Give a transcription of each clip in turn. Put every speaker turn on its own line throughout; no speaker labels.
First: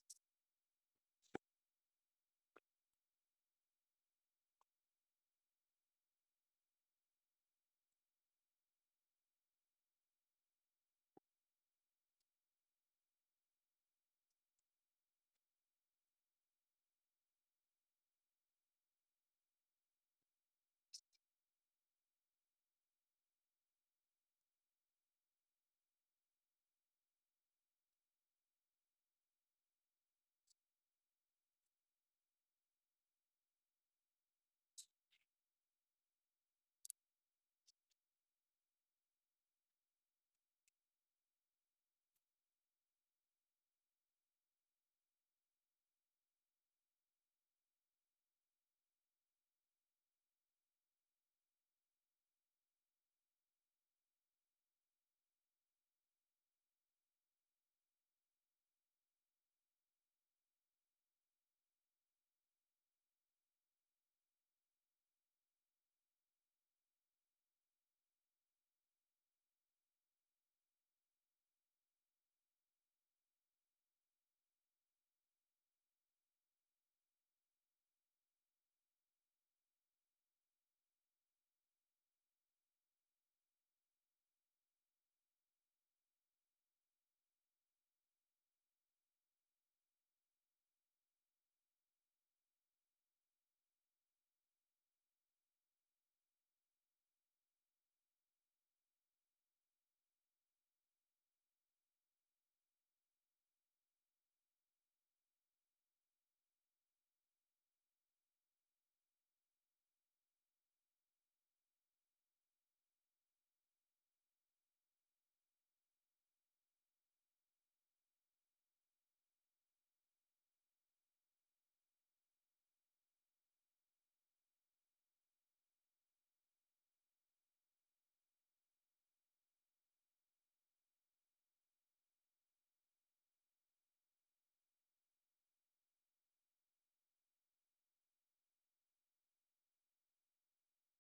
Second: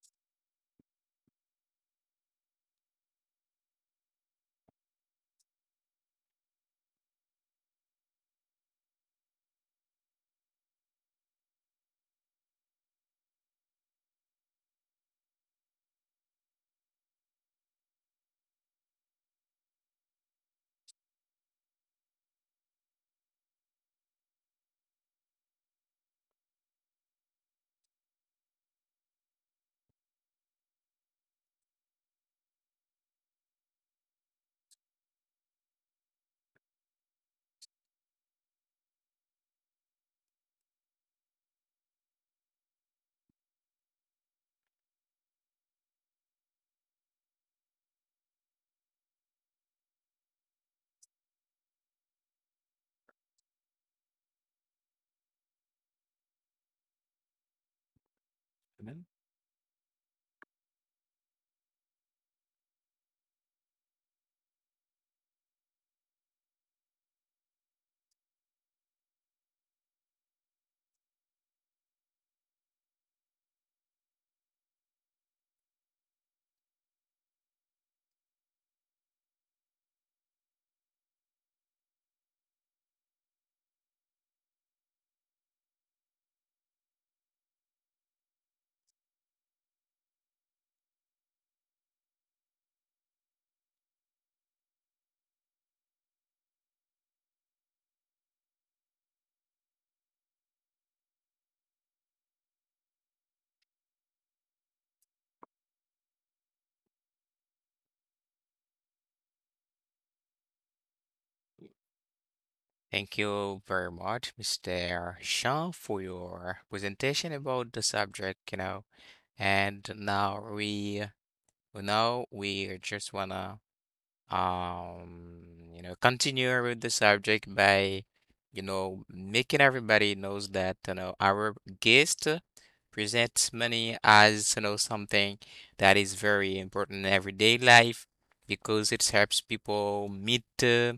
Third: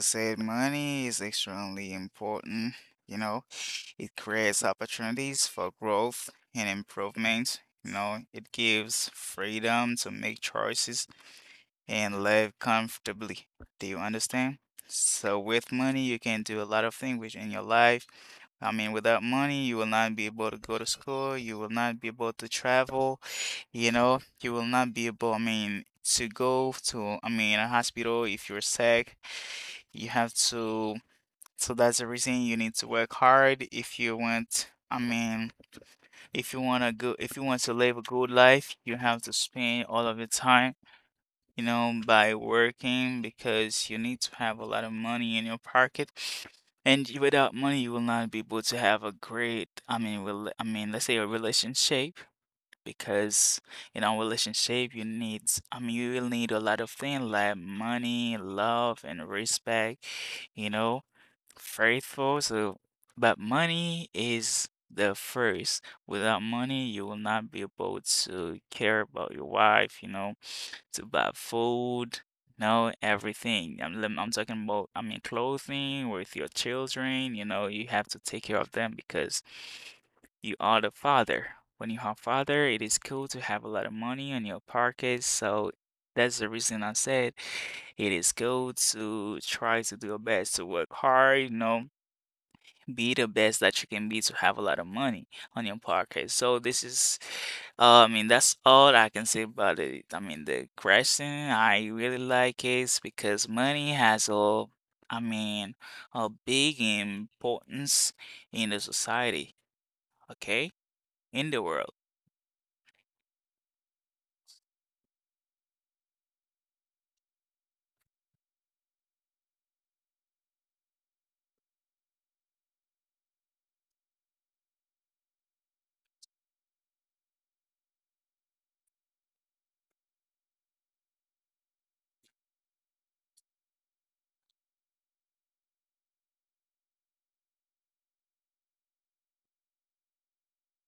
said, money is extremely important. You know, it creates opportunities for growth and improvement. You know, it gives freedom to make choices and live comfortably. Do you understand? So, with money, you can do a lot of things which in your life. I mean, without money, you will not be able to go to school. You will not be able to travel. You know, you will not be able, I mean, to go to, I mean, a hospital if you're sick you have to, so that's the reason you need to work hard if you want, I mean, if you want to go, if you want to live a good life, you have to spend all of your time, by working because you need to have a lot of money in your pocket. Without money, you will not be able to have a great, I mean, I mean, let's say a relationship, because in our relationship, you need, I mean, you will need a lot of things like money, love, and respect, you know faithful. So, but money is the first. Without money, you will not be able to care about your wife, to buy food, no, everything. I'm talking about, I mean, clothing with your children, you know, you have to take care of them because you are the father. When you have father, it is cool to have a lot of money in your pocket. So that's the reason I said it is cool to try to do your best to work hard, be the best that you can be to have a lot of money on your pocket. So this is, I mean, that's all I can say about it. I mean, the question I really like is because money has a, I mean, a big importance in the society, okay? In the world.
Thank you very much, Mr. Sean, for your presentation about the subject. And now we just wanna um continue with the subject by making everybody knows that our guest presents money as something that is very important in everyday life because it helps people meet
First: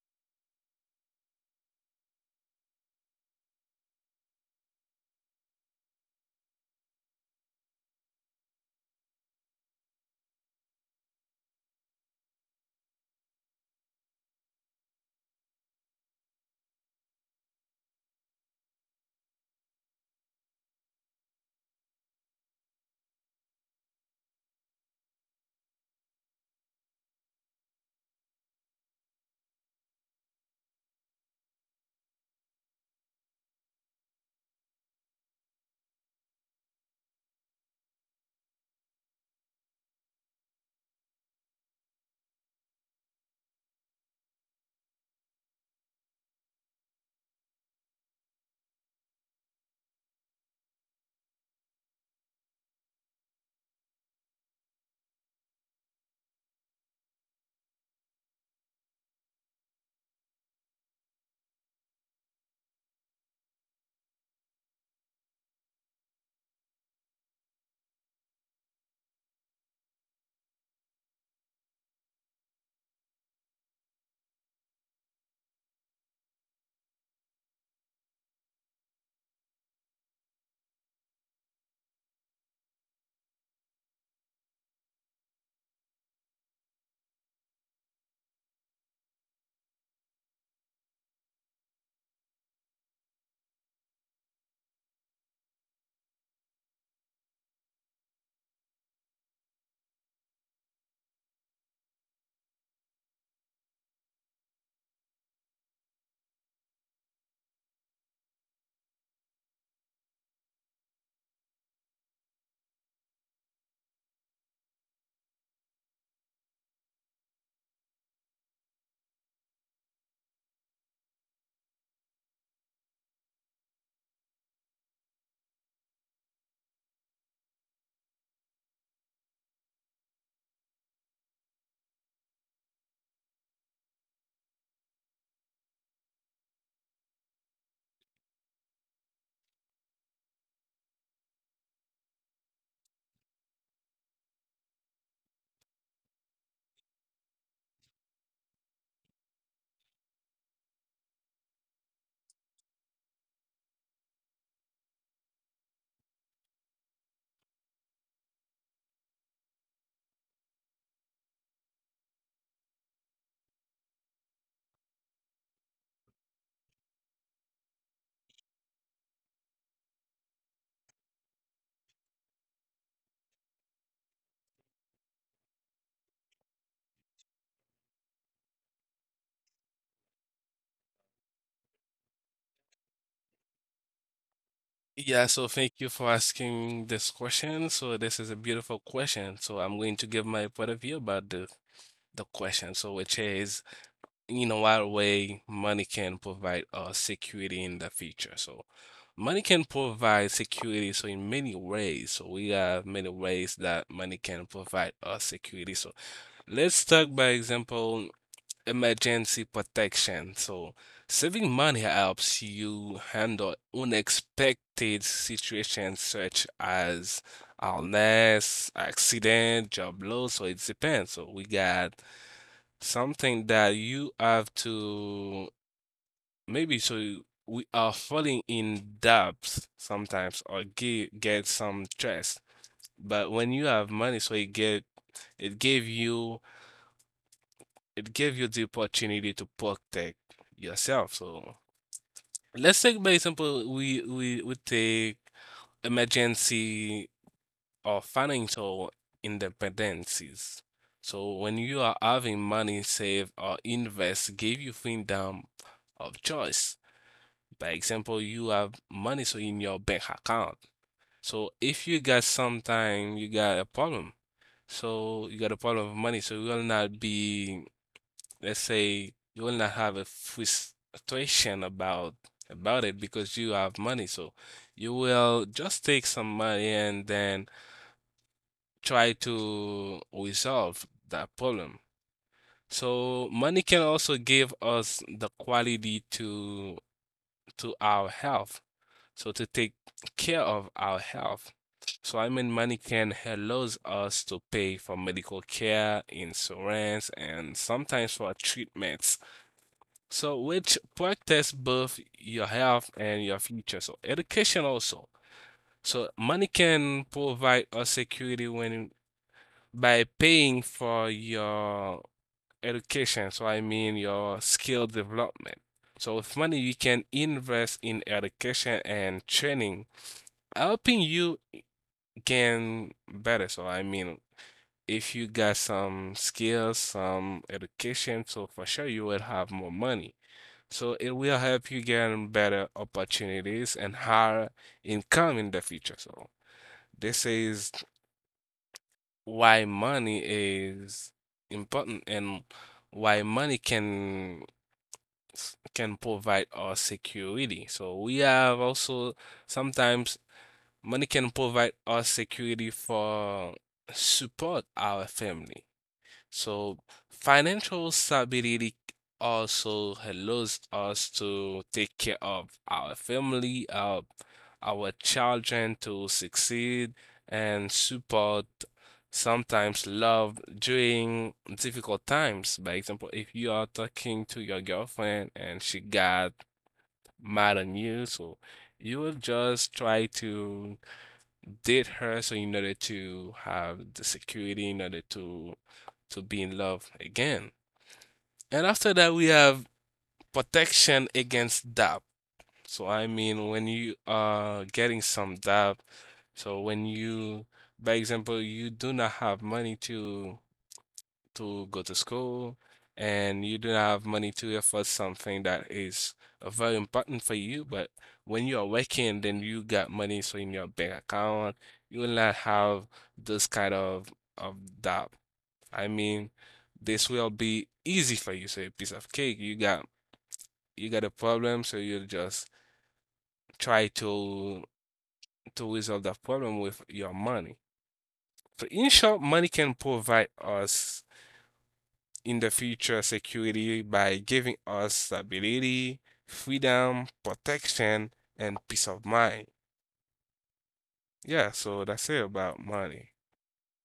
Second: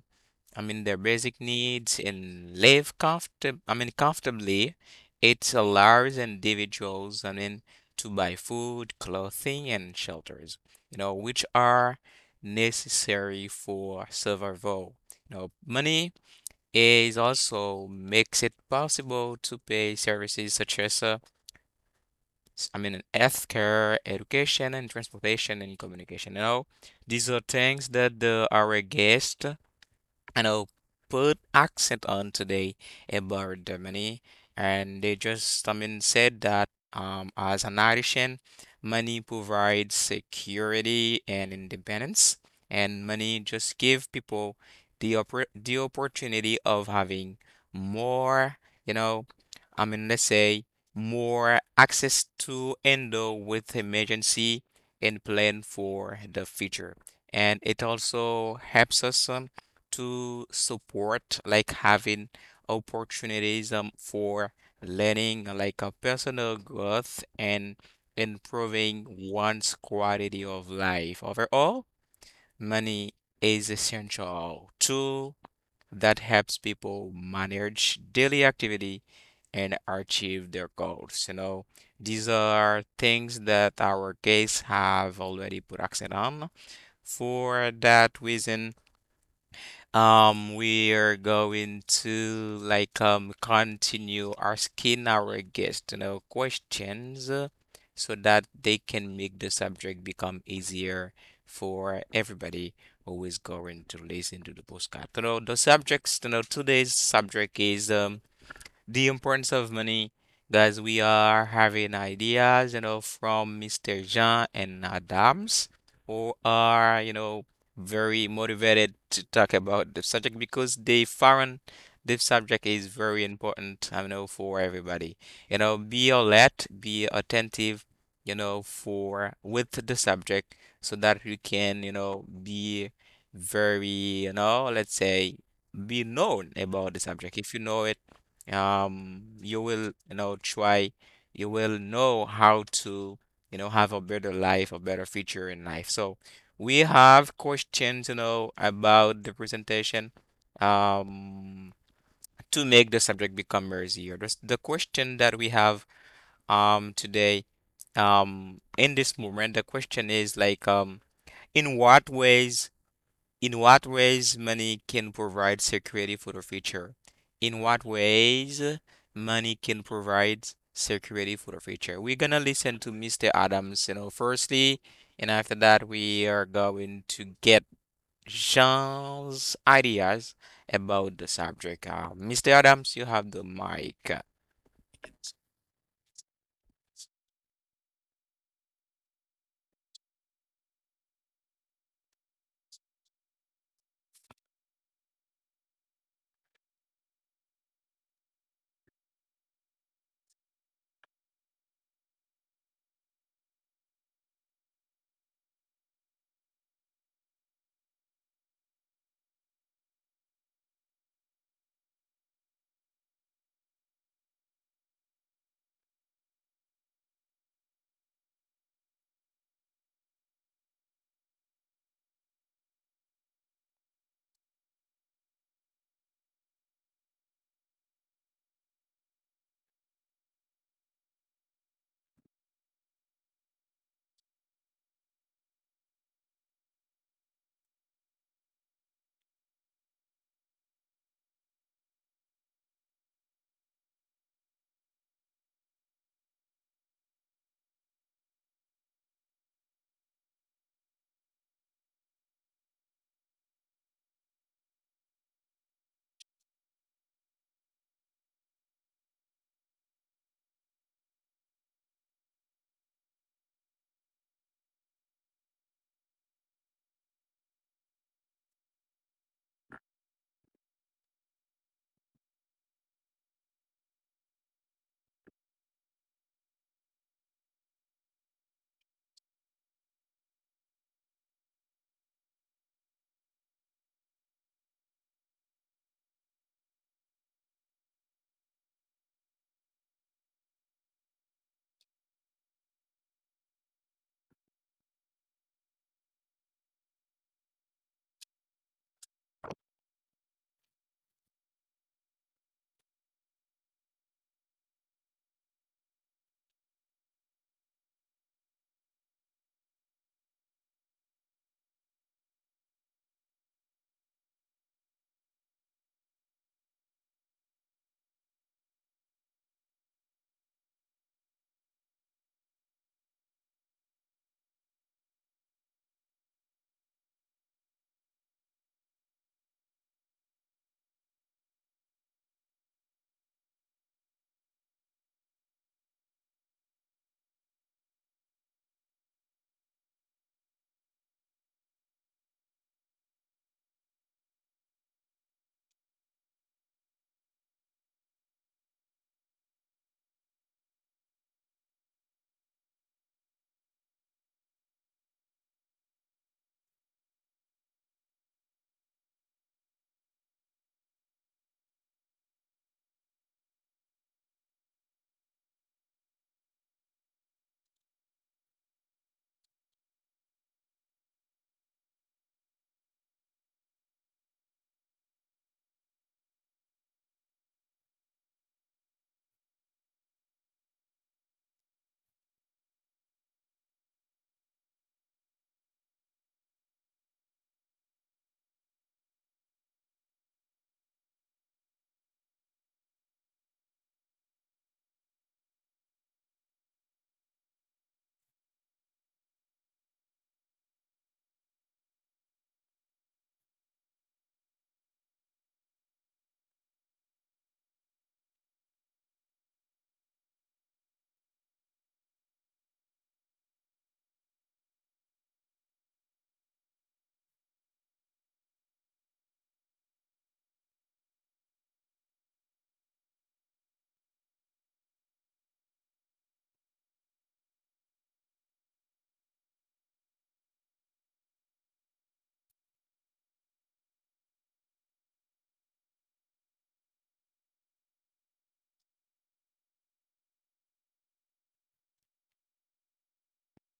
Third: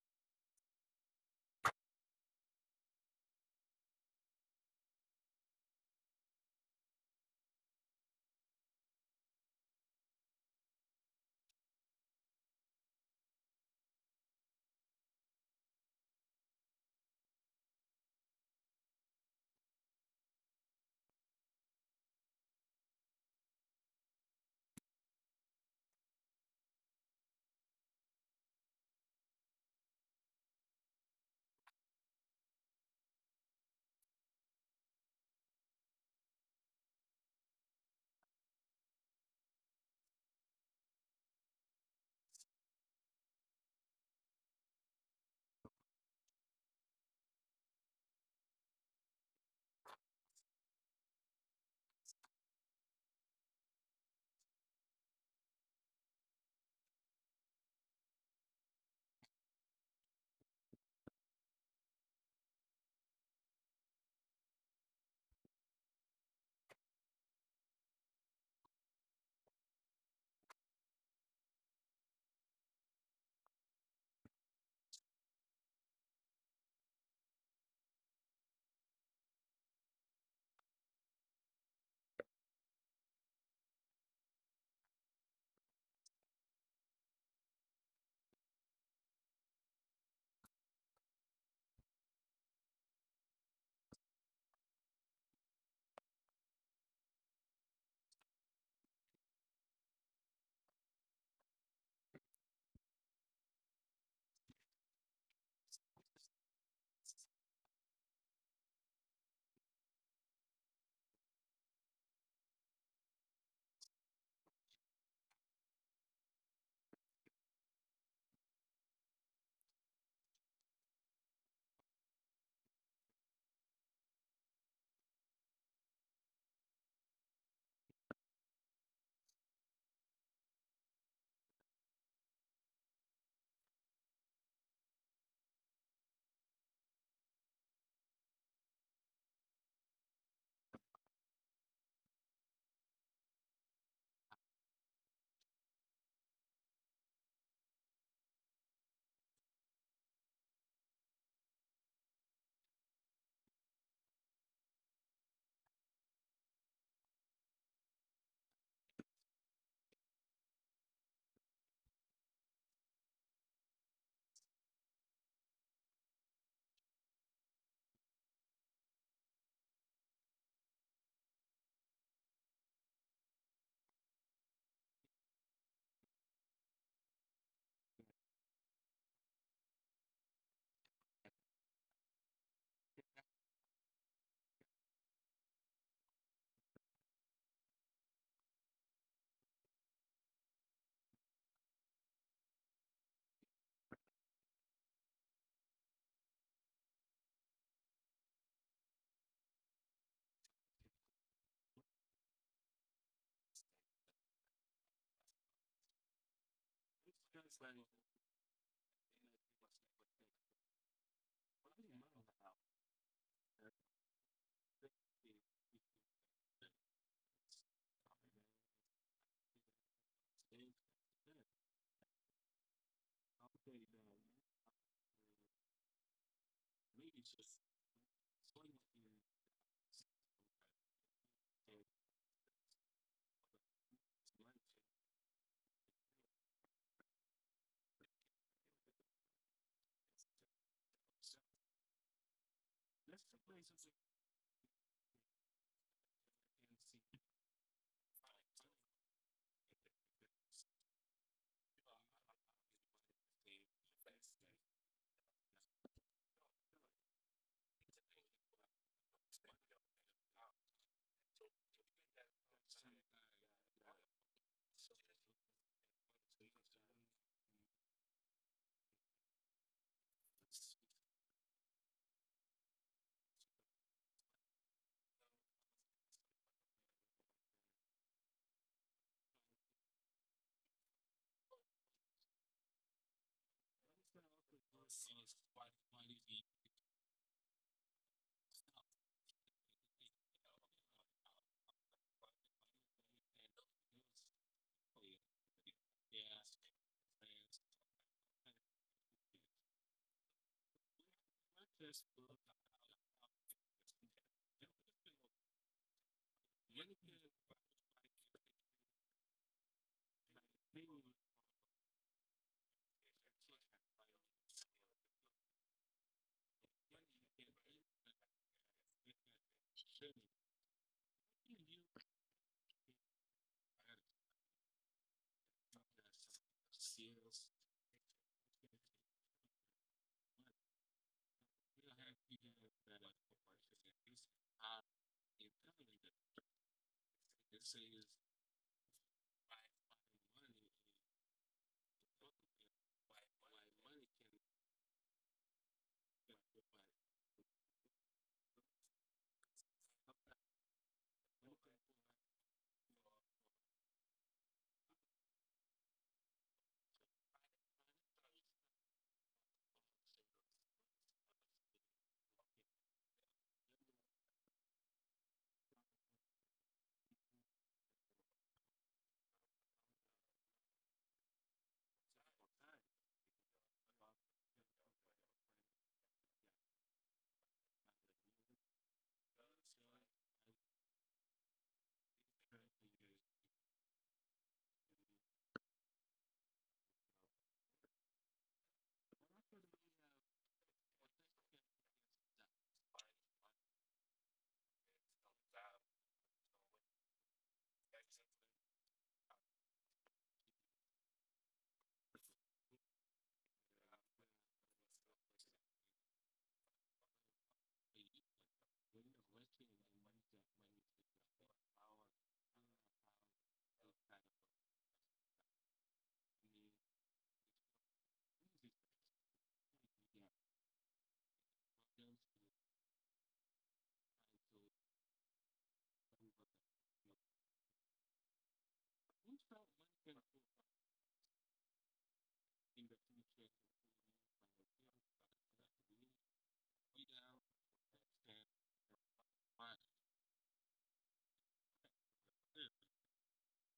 I mean, their basic needs and live comfort. I mean, comfortably. It allows individuals, I mean, to buy food, clothing, and shelters, you know, which are necessary for survival. Money is also makes it possible to pay services such as, I mean, healthcare, education, and transportation and communication. These are things that our guest and I'll put accent on today about money, and they just, I mean, said that as an nation, money provides security and independence, and money just give people the opportunity of having more, you know, I mean, let's say more access to handle with emergency and plan for the future. And it also helps us to support, like having opportunities for learning, like a personal growth, and improving one's quality of life. Overall, money is essential tool that helps people manage daily activity and achieve their goals. You know, these are things that our guests have already put accent on. For that reason, we are going to like continue asking our guests, questions so that they can make the subject become easier for everybody who is going to listen to the postcard. The subjects, today's subject is the importance of money. Guys, we are having ideas, from Mr. Jean and Adams, who are, very motivated to talk about the subject because they found this subject is very important, I know, for everybody. Be alert, be attentive, for with the subject so that you can, be very, let's say, be known about the subject. If you know it, you will, try, you will know how to, have a better life, a better future in life. So we have questions, about the presentation, um, to make the subject become easier. The question that we have, today, in this moment, the question is like, in what ways in what ways money can provide security for the future? In what ways money can provide security for the future? We're gonna listen to Mr. Adams, firstly, and after that, we are going to get Jean's ideas about the subject. Mr. Adams, you have the mic.
Yeah, so thank you for asking this question. So this is a beautiful question. So I'm going to give my point of view about the question. So which is, you know, what way money can provide us security in the future. So money can provide security. So in many ways. So we have many ways that money can provide us security. So let's talk by example, emergency protection. So saving money helps you handle unexpected situations such as illness, accident, job loss, so it depends. So we got something that you have to maybe so we are falling in debt sometimes or get some stress. But when you have money, so it get it gave you it gave you the opportunity to protect yourself. So let's take, by example, we would take emergency or financial independencies. So when you are having money saved or invest, give you freedom of choice. By example, you have money so in your bank account. So if you got sometime you got a problem. So you got a problem of money, so you will not be, let's say, you will not have a frustration about it because you have money. So you will just take some money and then try to resolve that problem. So money can also give us the quality to our health. So to take care of our health. So I mean, money can allows us to pay for medical care, insurance, and sometimes for treatments. So, which protects both your health and your future. So, education also. So, money can provide a security when by paying for your education. So, I mean, your skill development. So, with money, you can invest in education and training, helping you gain better. So, I mean, if you got some skills, some education, so for sure you will have more money. So it will help you get better opportunities and higher income in the future. So this is why money is important and why money can can provide us security. So we have also sometimes money can provide us security for support our family. So financial stability also allows us to take care of our family, our children to succeed and support sometimes love during difficult times. By example, if you are talking to your girlfriend and she got mad on you, so you will just try to date her so in order to have the security in order to be in love again. And after that, we have protection against doubt. So I mean, when you are getting some doubt, so when you, by example, you do not have money to go to school, and you don't have money to afford something that is very important for you. But when you are working, then you got money so in your bank account, you will not have this kind of of doubt. I mean, this will be easy for you. So a piece of cake, you got a problem, so you just try to resolve that problem with your money. So in short, money can provide us in the future security by giving us stability, freedom, protection, and peace of mind. Yeah, so that's it about money.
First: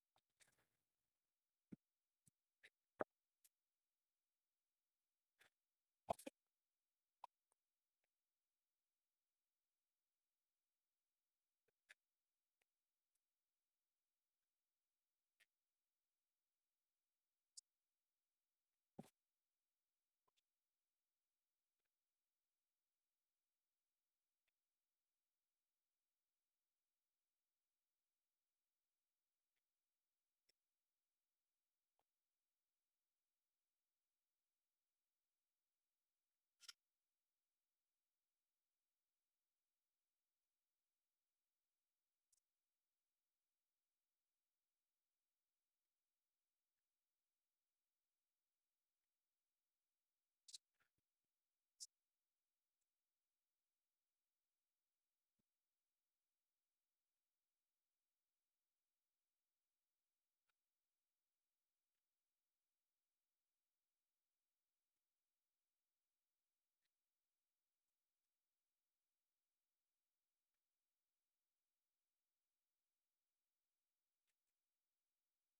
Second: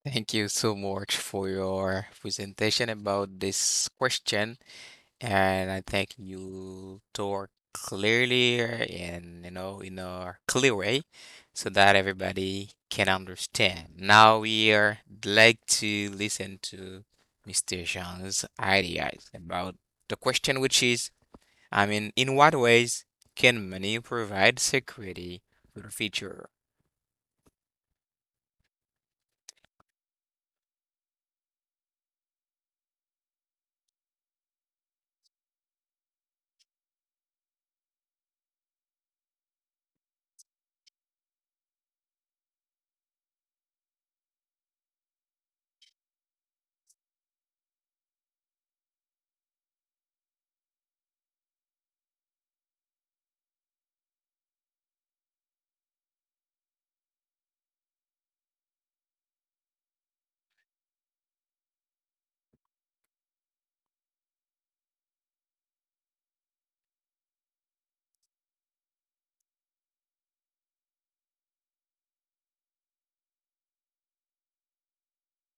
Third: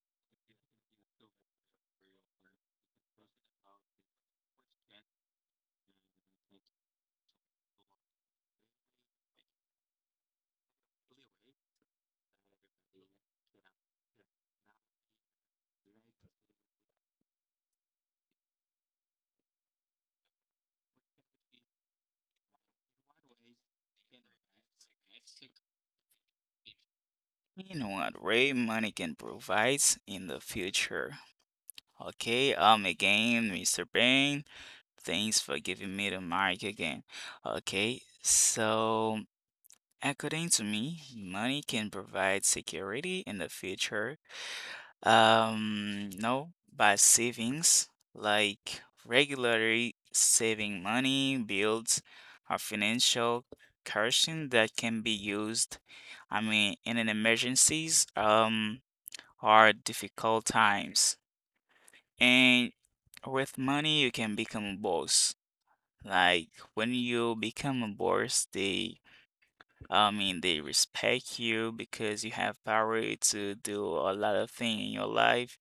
Thank you so much for your presentation about this question. And I think you talk clearly and in a clear way so that everybody can understand. Now we are like to listen to Mr. Jean's ideas about the question, which is, I mean, in what ways can money provide security for the future?
In what way money can provide in the future. Okay, again, Mr. Bang, thanks for giving me the mic again. Okay, so according to me, money can provide security in the future. No, by savings, like regularly saving money builds a financial cushion that can be used, I mean, in an emergencies, or difficult times. And with money, you can become a boss. Like when you become a boss, they I mean, they respect you because you have power to do a lot of things in your life.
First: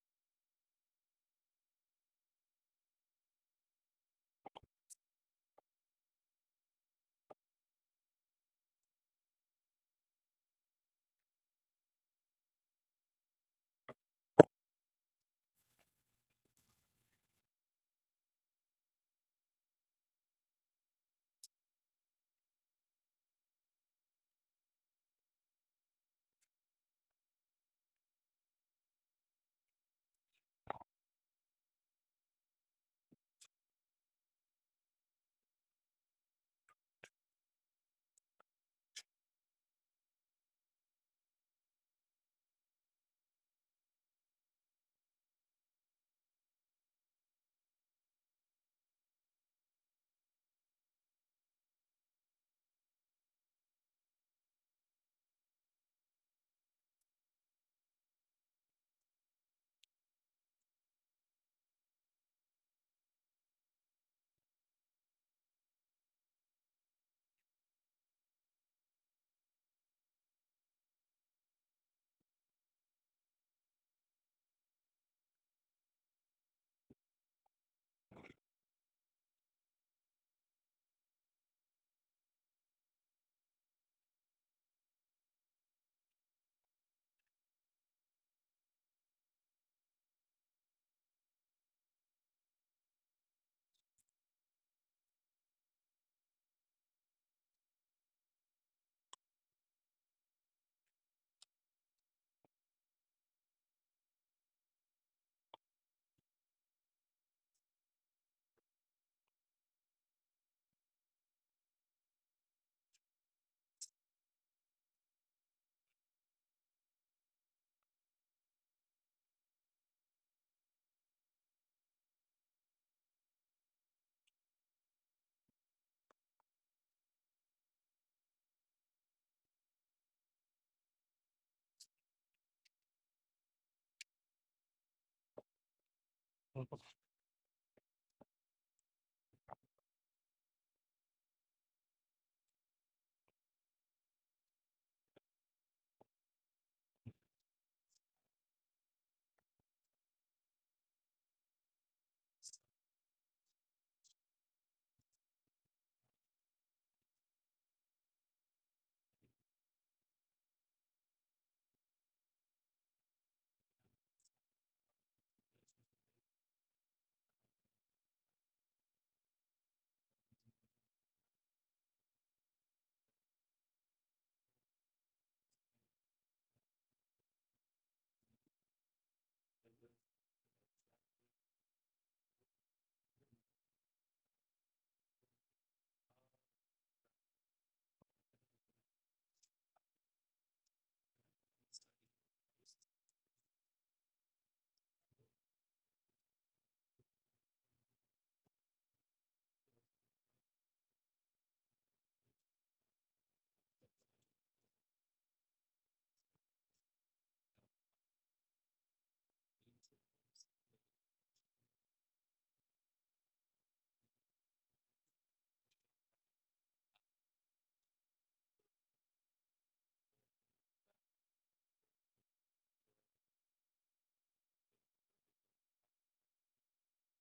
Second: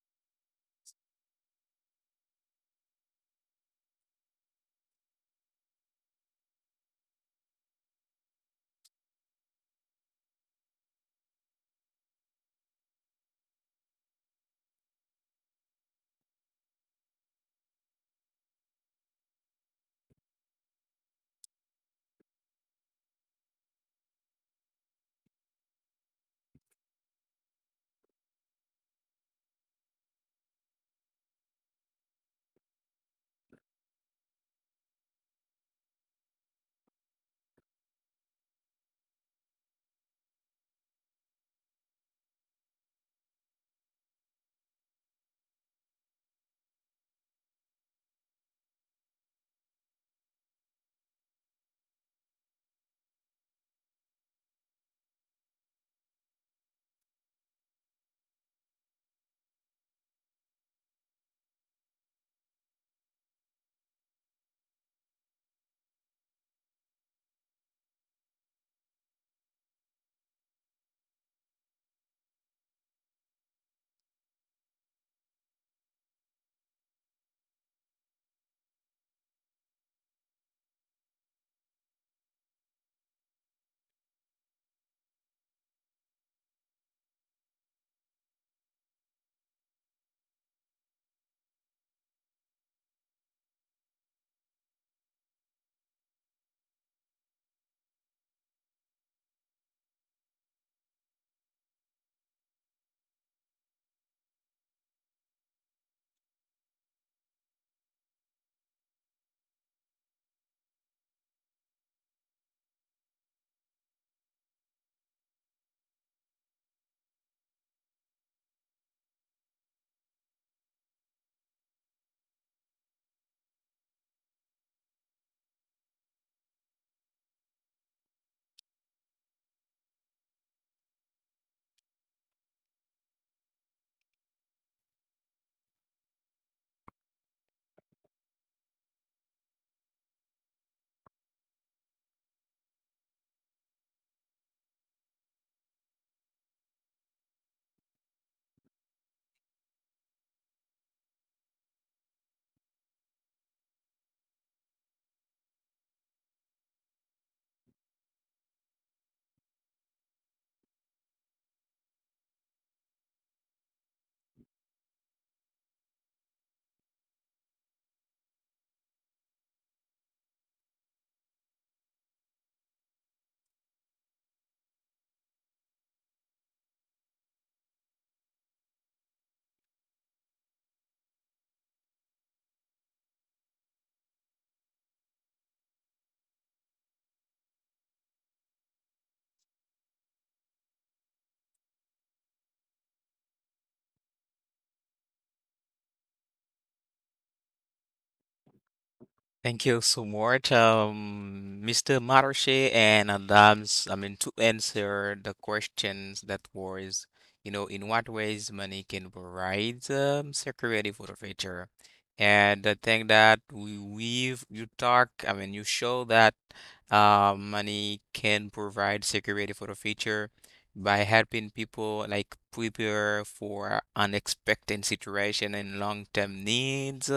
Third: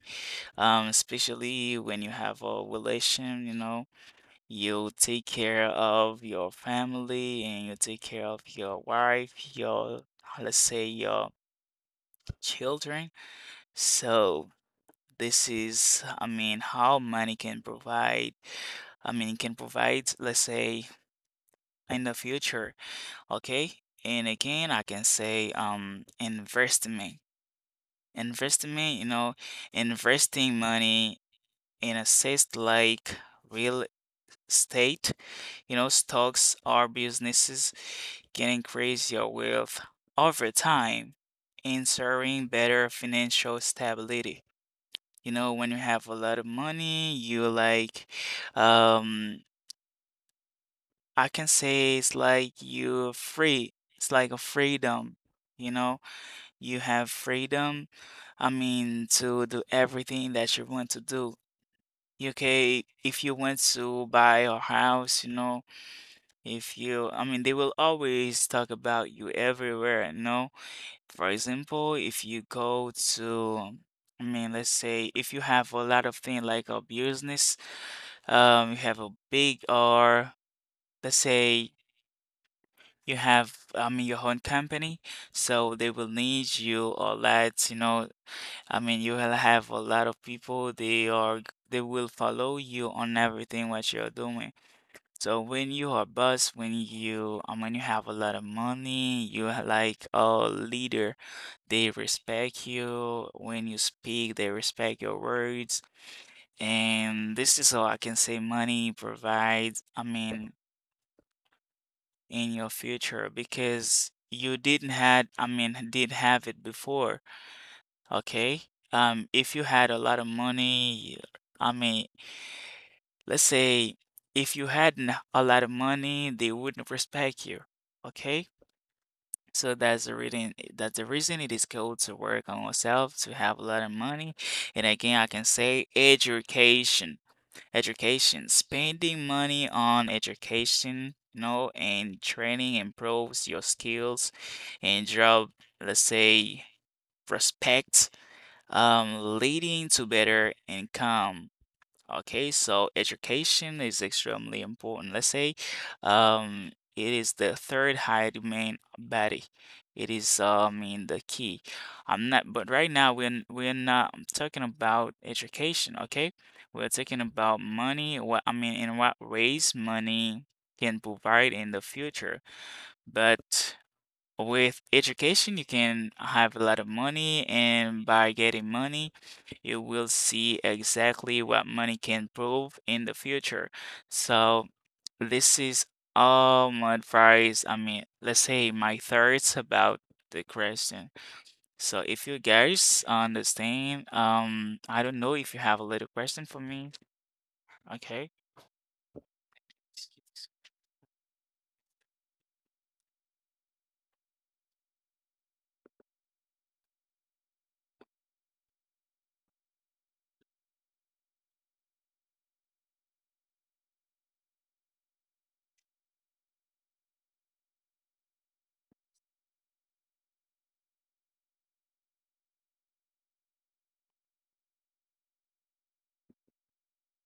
Especially when you have a relation, you know, you take care of your family and you take care of your wife, your, let's say, your children. So this is, I mean, how money can provide. I mean, can provide, let's say, in the future, okay? And again, I can say investment. Investment, you know, investing money in assets like real estate, you know, stocks or businesses can increase your wealth over time, ensuring better financial stability. You know, when you have a lot of money, you like, um, I can say it's like you're free. It's like a freedom, you know. You have freedom, I mean, to do everything that you want to do. Okay, if you want to buy a house, you know, if you, I mean, they will always talk about you everywhere, you know. For example, if you go to, I mean, let's say if you have a lot of things like a business, you have a big or let's say you have, I mean, your own company, so they will need you a lot, you know, I mean, you will have a lot of people, they will follow you on everything what you're doing. So when you are boss, when you, I mean, you have a lot of money, you are like a leader, they respect you. When you speak, they respect your words. And this is how I can say money provides, I mean, in your future because you didn't had, I mean, did have it before. Okay. If you had a lot of money, I mean, let's say if you hadn't a lot of money, they wouldn't respect you. Okay. So that's the reason it is good to work on yourself to have a lot of money. And again, I can say education, spending money on education, you know, and training improves your skills and job, let's say, respect leading to better income. Okay, so education is extremely important. Let's say it is the third high main body. It is, I mean, the key. I'm not, but right now we're not talking about education. Okay, we're talking about money. What I mean, in what ways money can provide in the future, but. With education, you can have a lot of money, and by getting money, you will see exactly what money can prove in the future. So, this is all my advice. I mean, let's say my thoughts about the question. So, if you guys understand, I don't know if you have a little question for me. Okay.
Thank you so much, Mr. Maroche and Adams. I mean, to answer the questions that was, in what ways money can provide security for the future. And I think that we've you talk, I mean, you show that money can provide security for the future by helping people like prepare for unexpected situation and long-term needs,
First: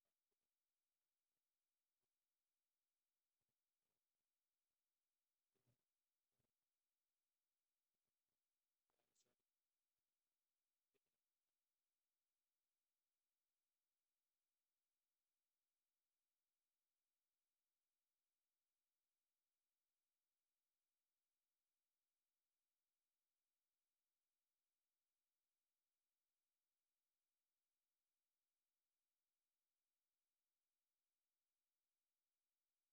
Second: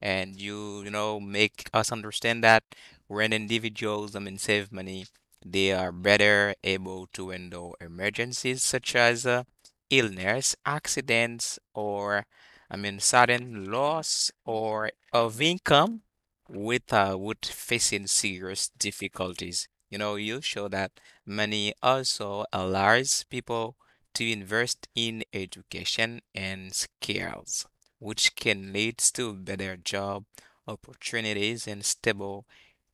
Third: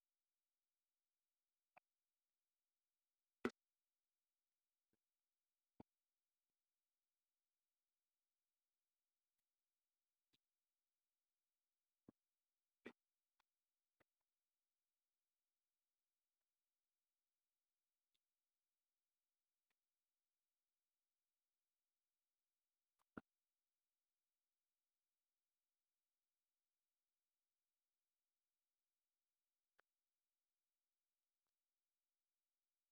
and you know make us understand that when individuals, I mean, save money, they are better able to handle emergencies such as illness, accidents, or I mean sudden loss or of income without facing serious difficulties. You know, you show that money also allows people to invest in education and skills which can lead to better job opportunities and stable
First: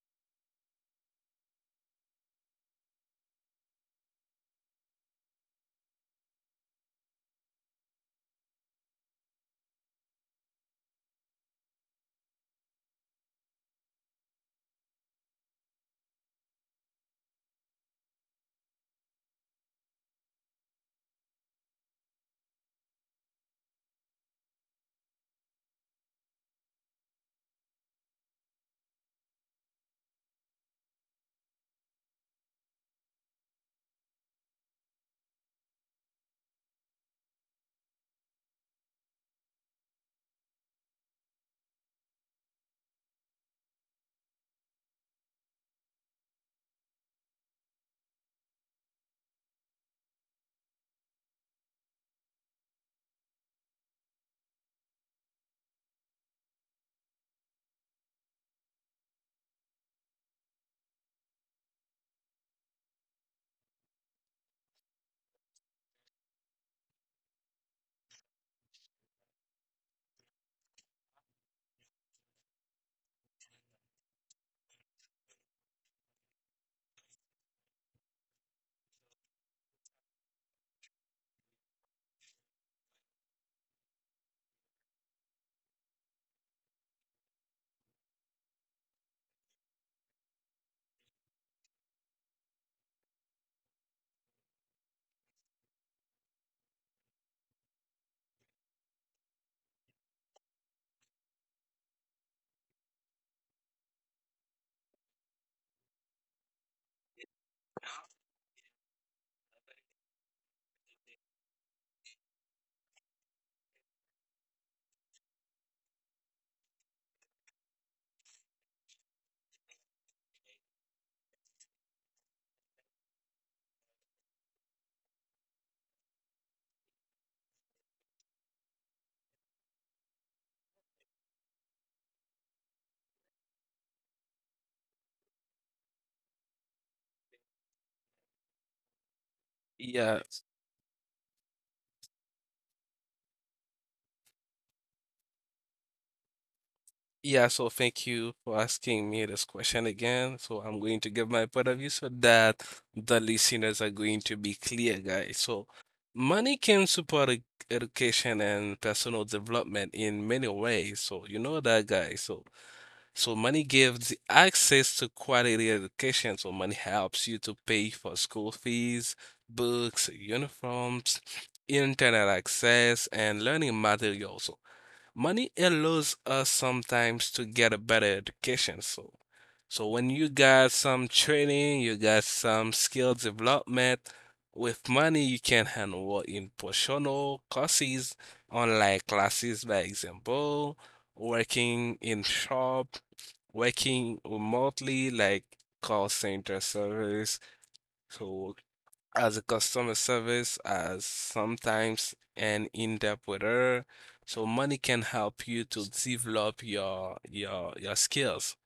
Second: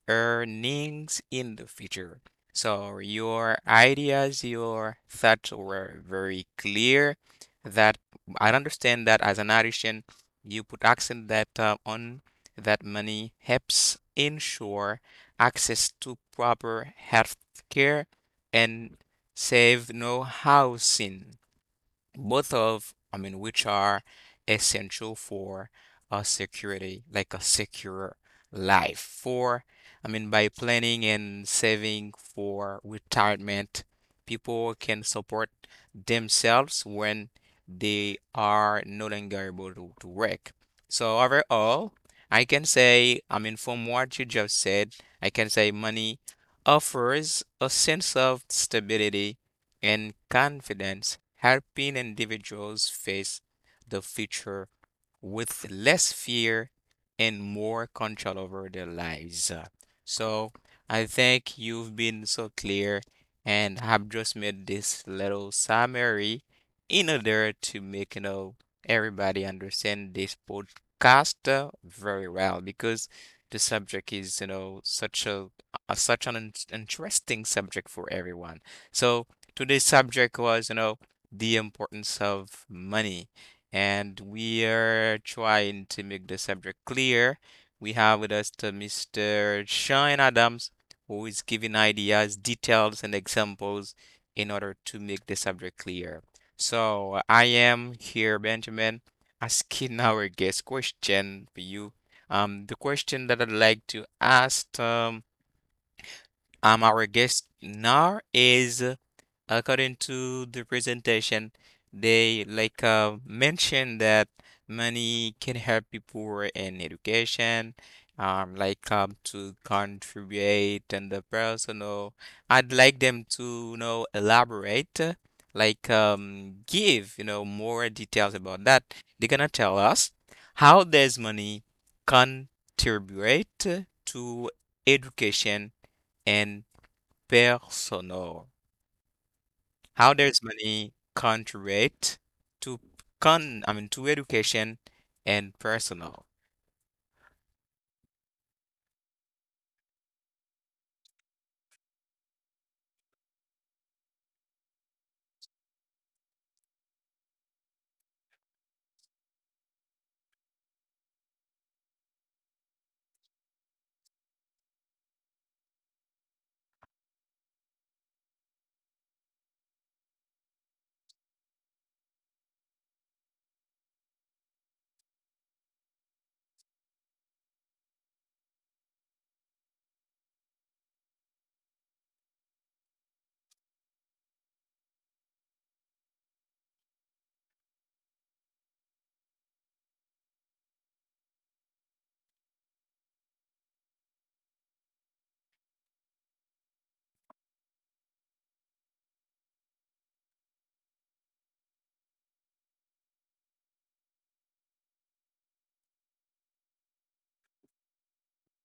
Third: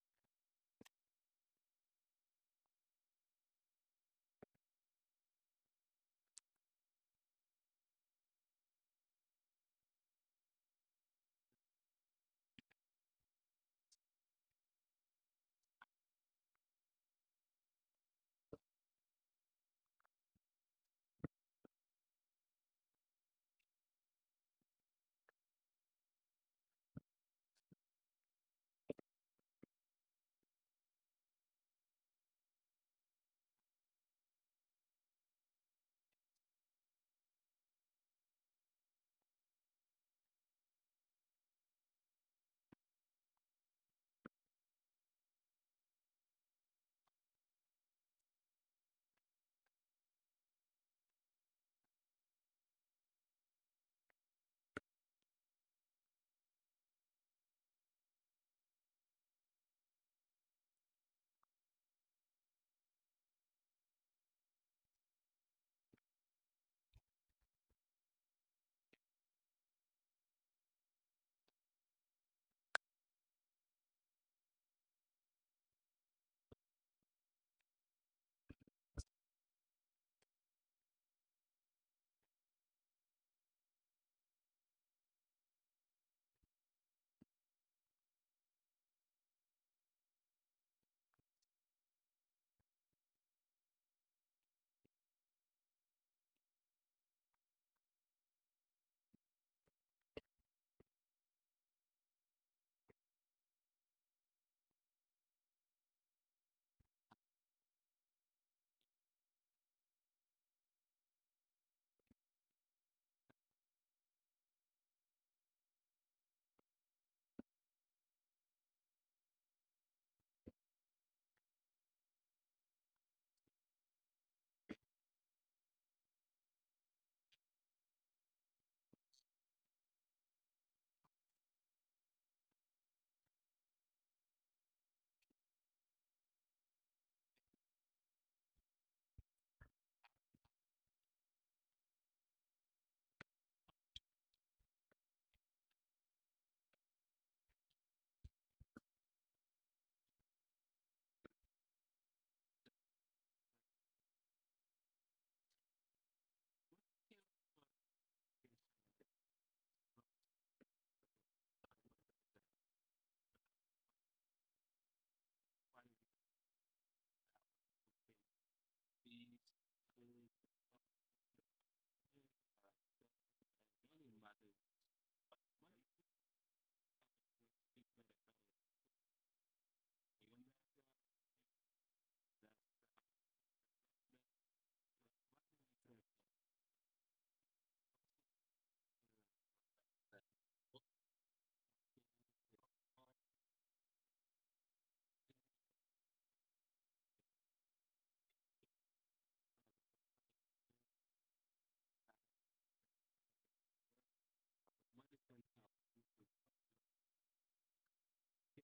earnings in the future. So your ideas, your thoughts were very clear, that I understand that, as an Irishman, you put accent that on that money helps ensure access to proper health care and save no housing, both of, I mean, which are essential for a security, like a secure life. For, I mean, by planning and saving for retirement, people can support themselves when they are no longer able to work. So overall, I can say, I mean, from what you just said, I can say money offers a sense of stability and confidence, helping individuals face the future with less fear and more control over their lives. So I think you've been so clear and have just made this little summary in order to make, everybody understand this podcast very well because the subject is, such a such an in- interesting subject for everyone. So today's subject was, the importance of money, and we are trying to make the subject clear. We have with us to Mr. Sean Adams, who is giving ideas, details, and examples in order to make the subject clear. So I am here, Benjamin, asking our guest question for you. The question that I'd like to ask our guest now is, according to the presentation, they like mentioned that money can help people in education, like to contribute and the personal. I'd like them to, elaborate, like give, more details about that. They're gonna tell us, how does money contribute to education and personal? How
Yeah,
does money contribute to con I mean to education and personal?
yeah, so thank you for asking me this question again. So I'm going to give my point of view so that the listeners are going to be clear, guys. So money can support education and personal development in many ways. So you know that, guys. So money gives the access to quality education. So money helps you to pay for school fees, books, uniforms, internet access, and learning materials. So money allows us sometimes to get a better education. So, so when you got some training, you got some skill development, with money you can handle in personal courses, online classes, by example, working in shop, working remotely like call center service. So as a customer service, as sometimes an interpreter. So money can help you to develop your skills.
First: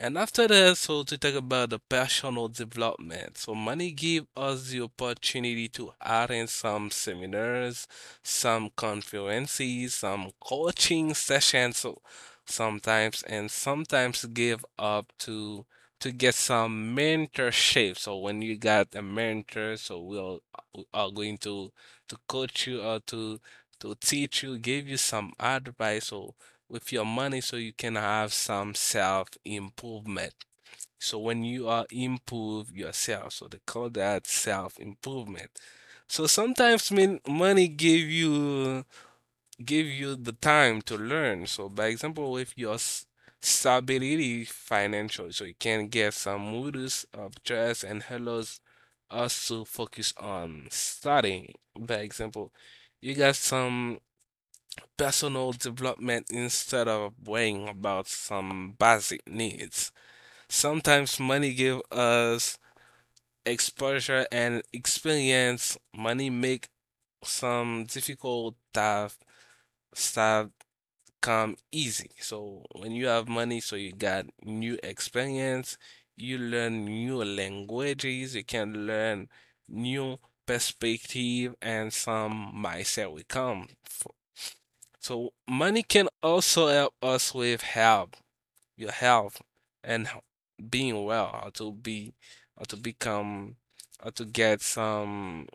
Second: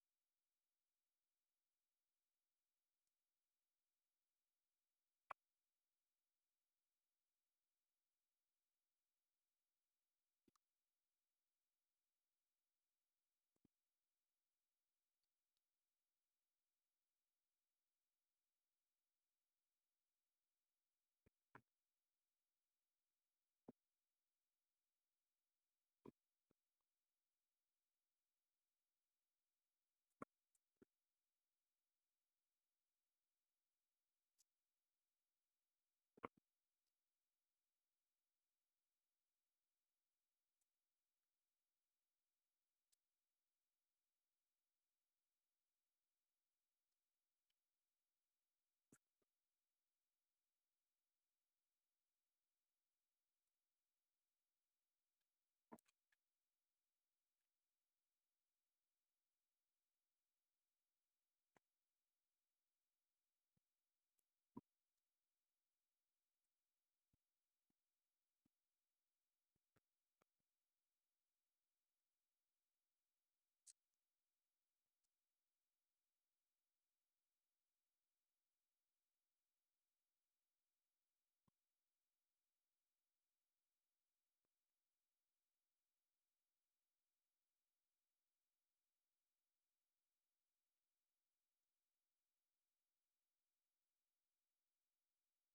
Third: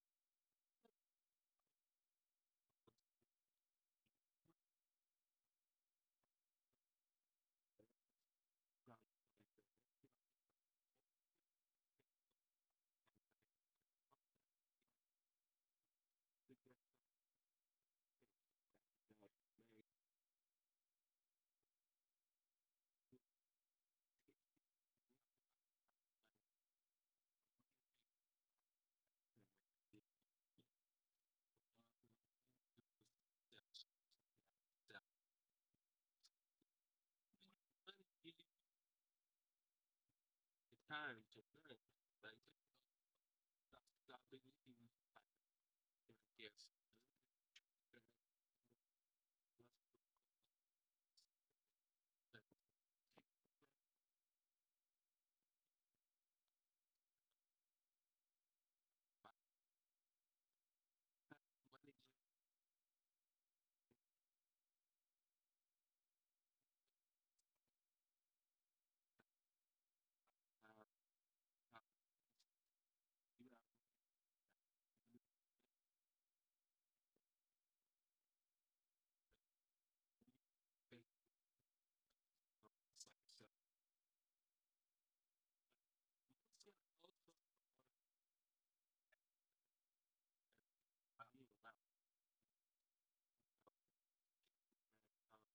And after that, so to talk about the personal development. So money give us the opportunity to attend some seminars, some conferences, some coaching sessions, so sometimes and sometimes give up to get some mentorship. So when you got a mentor, so we'll we are going to coach you or to teach you, give you some advice. So with your money so you can have some self improvement. So when you are improve yourself, so they call that self improvement. So sometimes mean money give you the time to learn. So by example, if your stability financial, so you can get some moods of stress and hellos us to focus on studying. By example, you got some personal development instead of worrying about some basic needs. Sometimes money give us exposure and experience. Money make some difficult stuff come easy. So when you have money, so you got new experience, you learn new languages, you can learn new perspective and some mindset will come. So money can also help us with health, your health, and being well, or to be, or to become, or to get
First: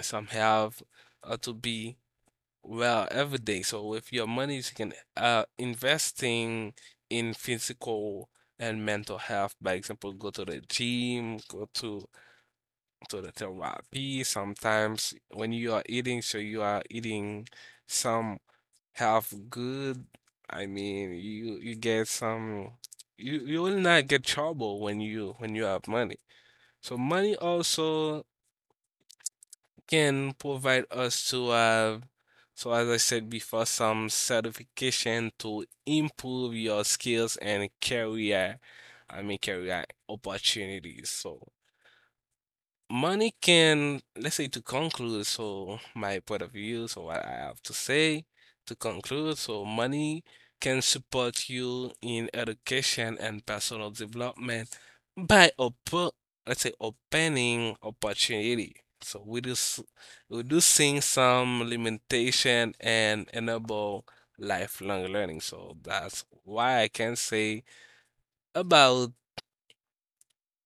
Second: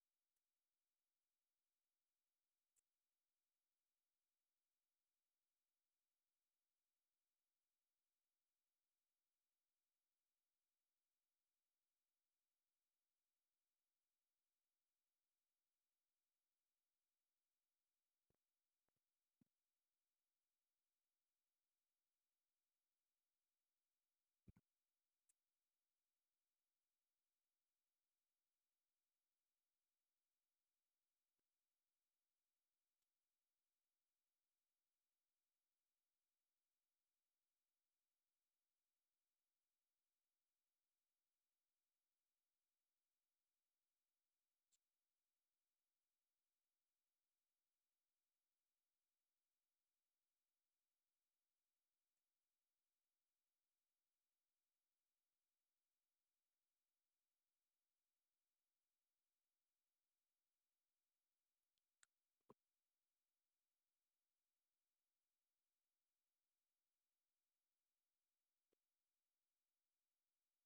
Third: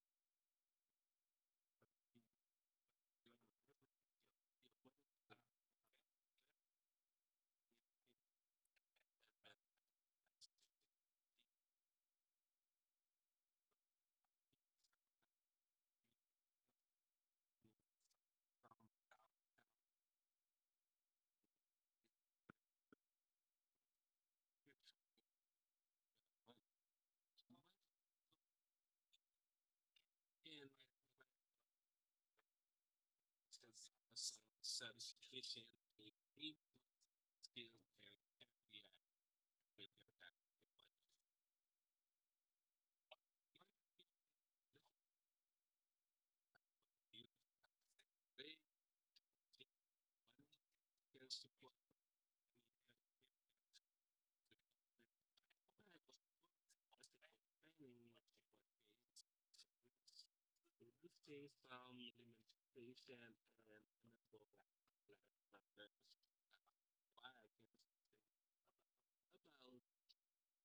some health, or to be well every day. So with your money, you can investing in physical and mental health. By example, go to the gym, go to the therapy. Sometimes when you are eating, so you are eating some have good, I mean, you get some, you will not get trouble when you have money. So money also can provide us to have, so as I said before, some certification to improve your skills and career, I mean, career opportunities. So money can, let's say, to conclude, so my point of view, so what I have to say to conclude, so money can support you in education and personal development by op let's say opening opportunity. So we reduce reducing some limitation and enable lifelong learning. So that's why I can say about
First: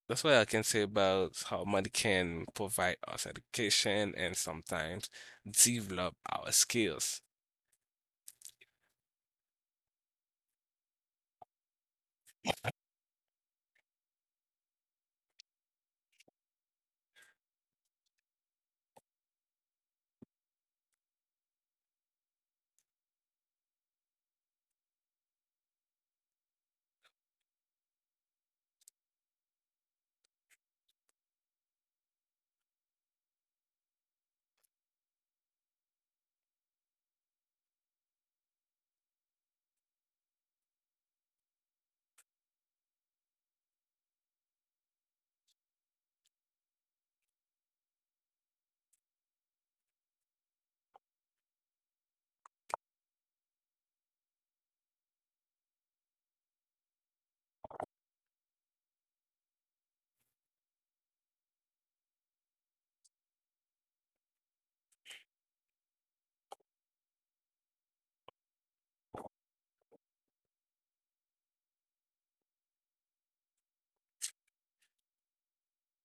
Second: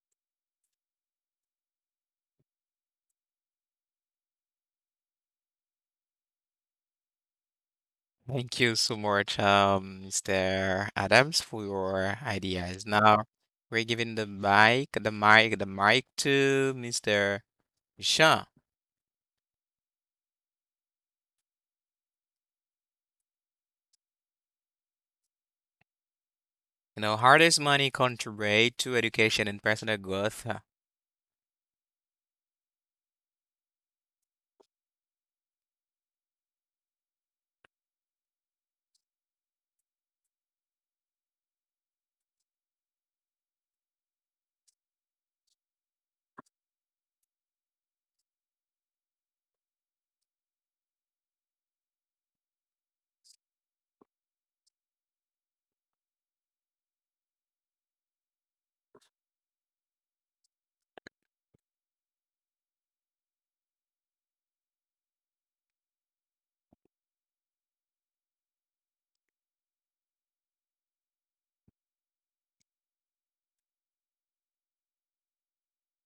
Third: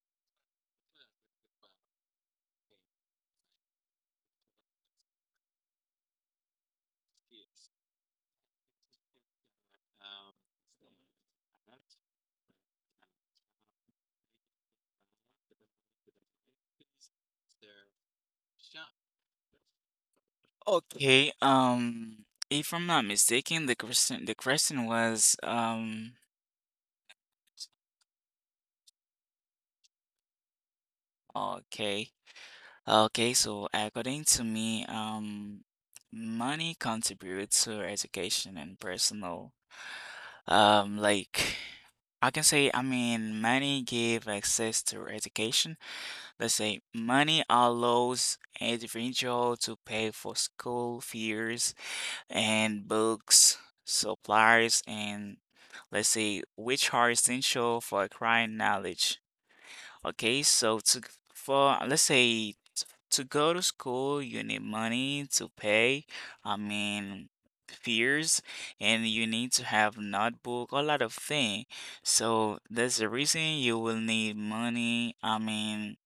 that's what I can say about how money can provide us education and sometimes develop our skills.
Thank you so much, Mr. Adams, for your ideas. Now we're giving the mic to Mr. Sure.
Okay, if I'm not mistaken, the question was
Hardest money contribute to education and personal growth. Uh,
okay. Okay, so according to me, money contributes to education and personal like I can say I mean money gave access to education. Let's say money allows individual to pay for school fees and books, supplies, and let's say which are essential for acquiring knowledge. Okay, so to for let's say to go to school, you need money to pay. I mean fears and you need to have notebook a lot of thing so that's the reason you will need money I mean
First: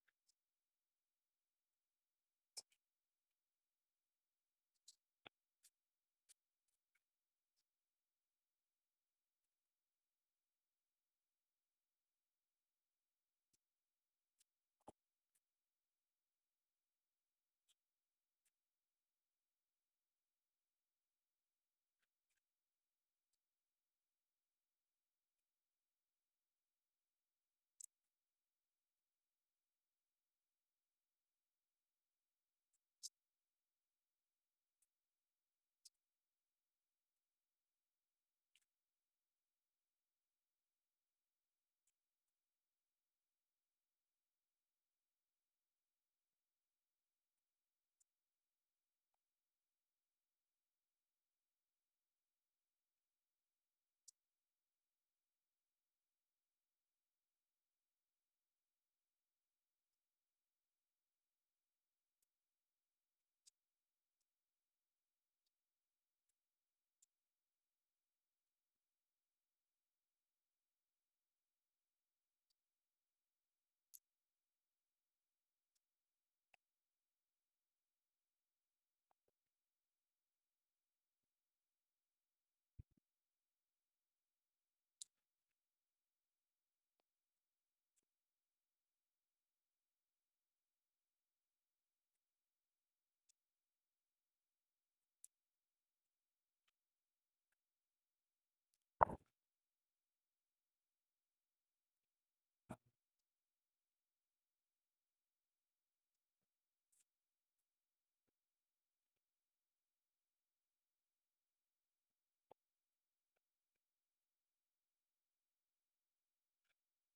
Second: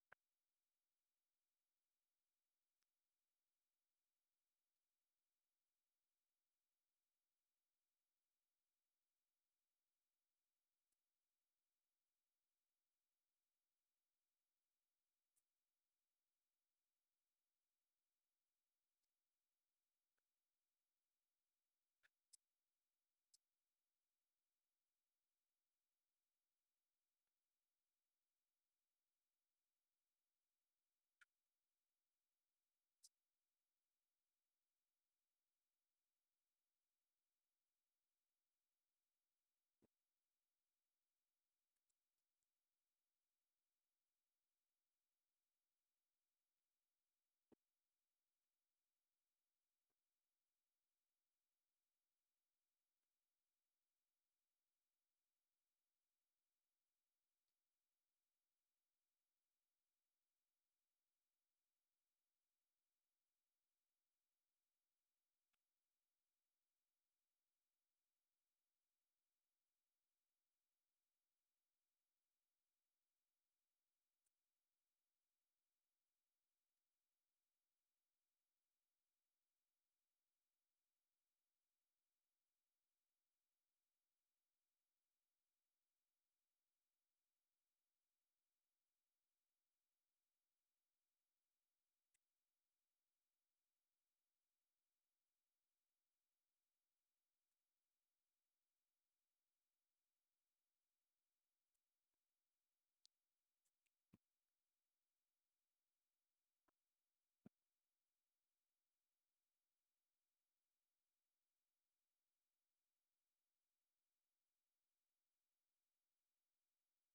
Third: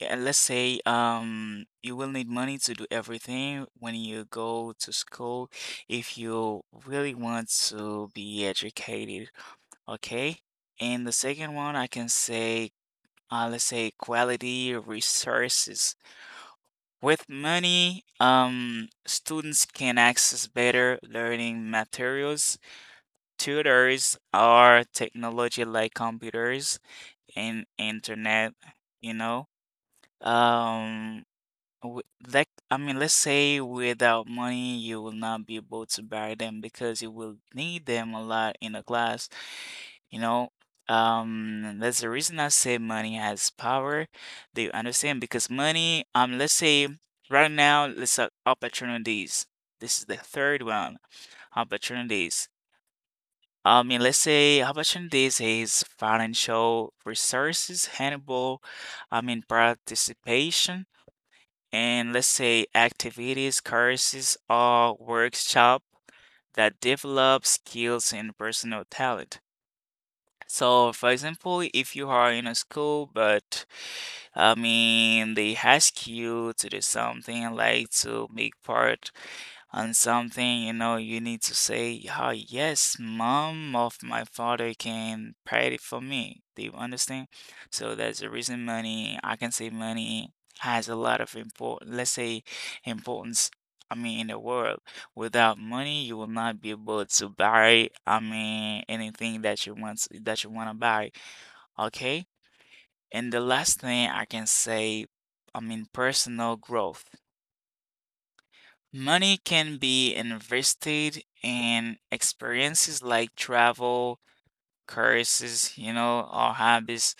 yeah, let's say you will need money to do everything when you go to school if you really want to be educated, okay? And the second one I can say let's say quality resources. With money, students can access better learning materials, tutors or technology like computers and internet, you know. Um Like, I mean, let's say without money, you will not be able to buy them because you will need them a lot in a class. You know, that's the reason I say money has power. Do you understand? Because money, let's say right now, let's say opportunities. This is the third one, opportunities. I mean, let's say opportunities is financial resources, handable, I mean, participation and let's say activities, courses, or workshop that develop skills and personal talent. So, for example, if you are in a school, but I mean, they ask you to do something like to make part on something, you know, you need to say, "Ah, yes, mom of my father can pray it for me." Do you understand? So that's the reason money, I can say money has a lot of import, let's say importance, I mean, in the world. Without money, you will not be able to buy, I mean, anything that you want to buy, okay? And the last thing I can say, I mean, personal growth. Money can be invested in experiences like travel, courses, you know, or hobbies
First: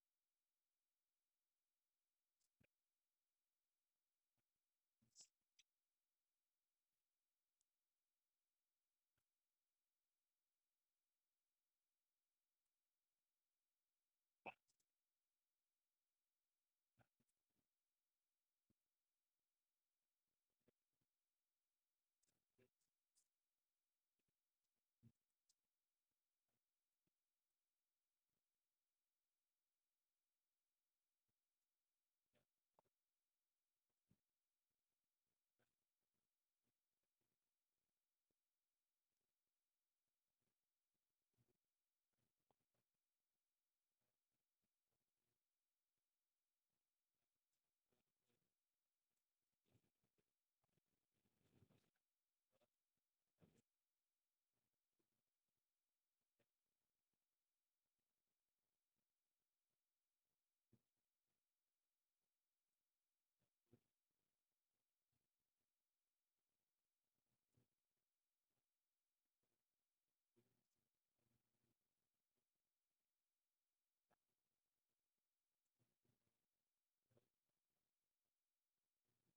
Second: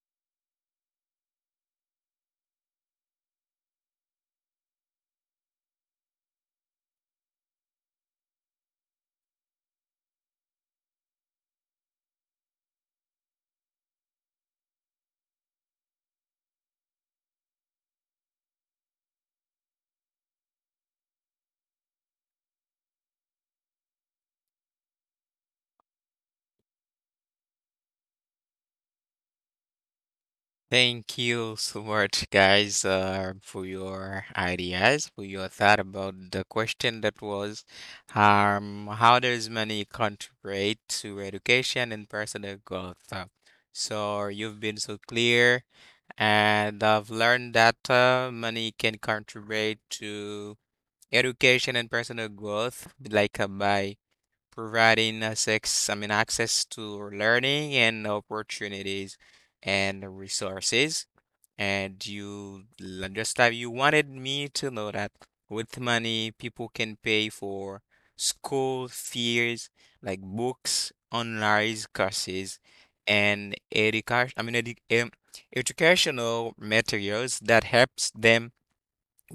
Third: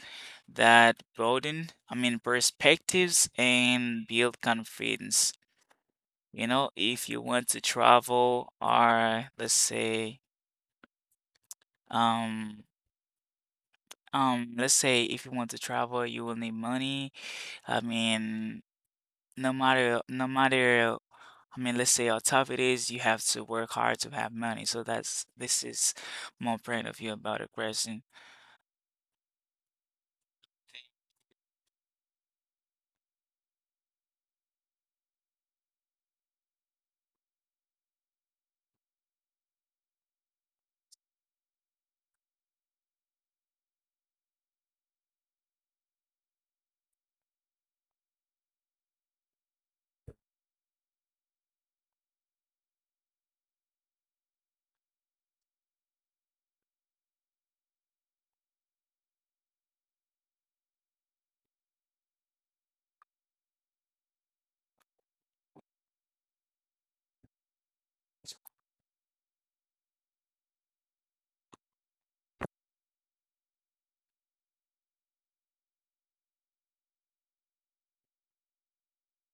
that broaden, I mean, perspectives and build confidence. You know, if you want to travel or um, let's say if you want to travel, you will need money. I mean, no matter no matter, I mean, let's say how tough it is, you have to work hard to have money. So that's this is my point of view about the question.
Thank you so much, guys, for your ideas, for your thought about the question that was, how does money contribute to education and personal growth? So you've been so clear, and I've learned that money can contribute to education and personal growth, like by providing us ex I mean, access to learning and opportunities and resources. And you, just like you wanted me to know that with money, people can pay for school fees, like books, online courses, and education, I mean, um, educational materials that helps them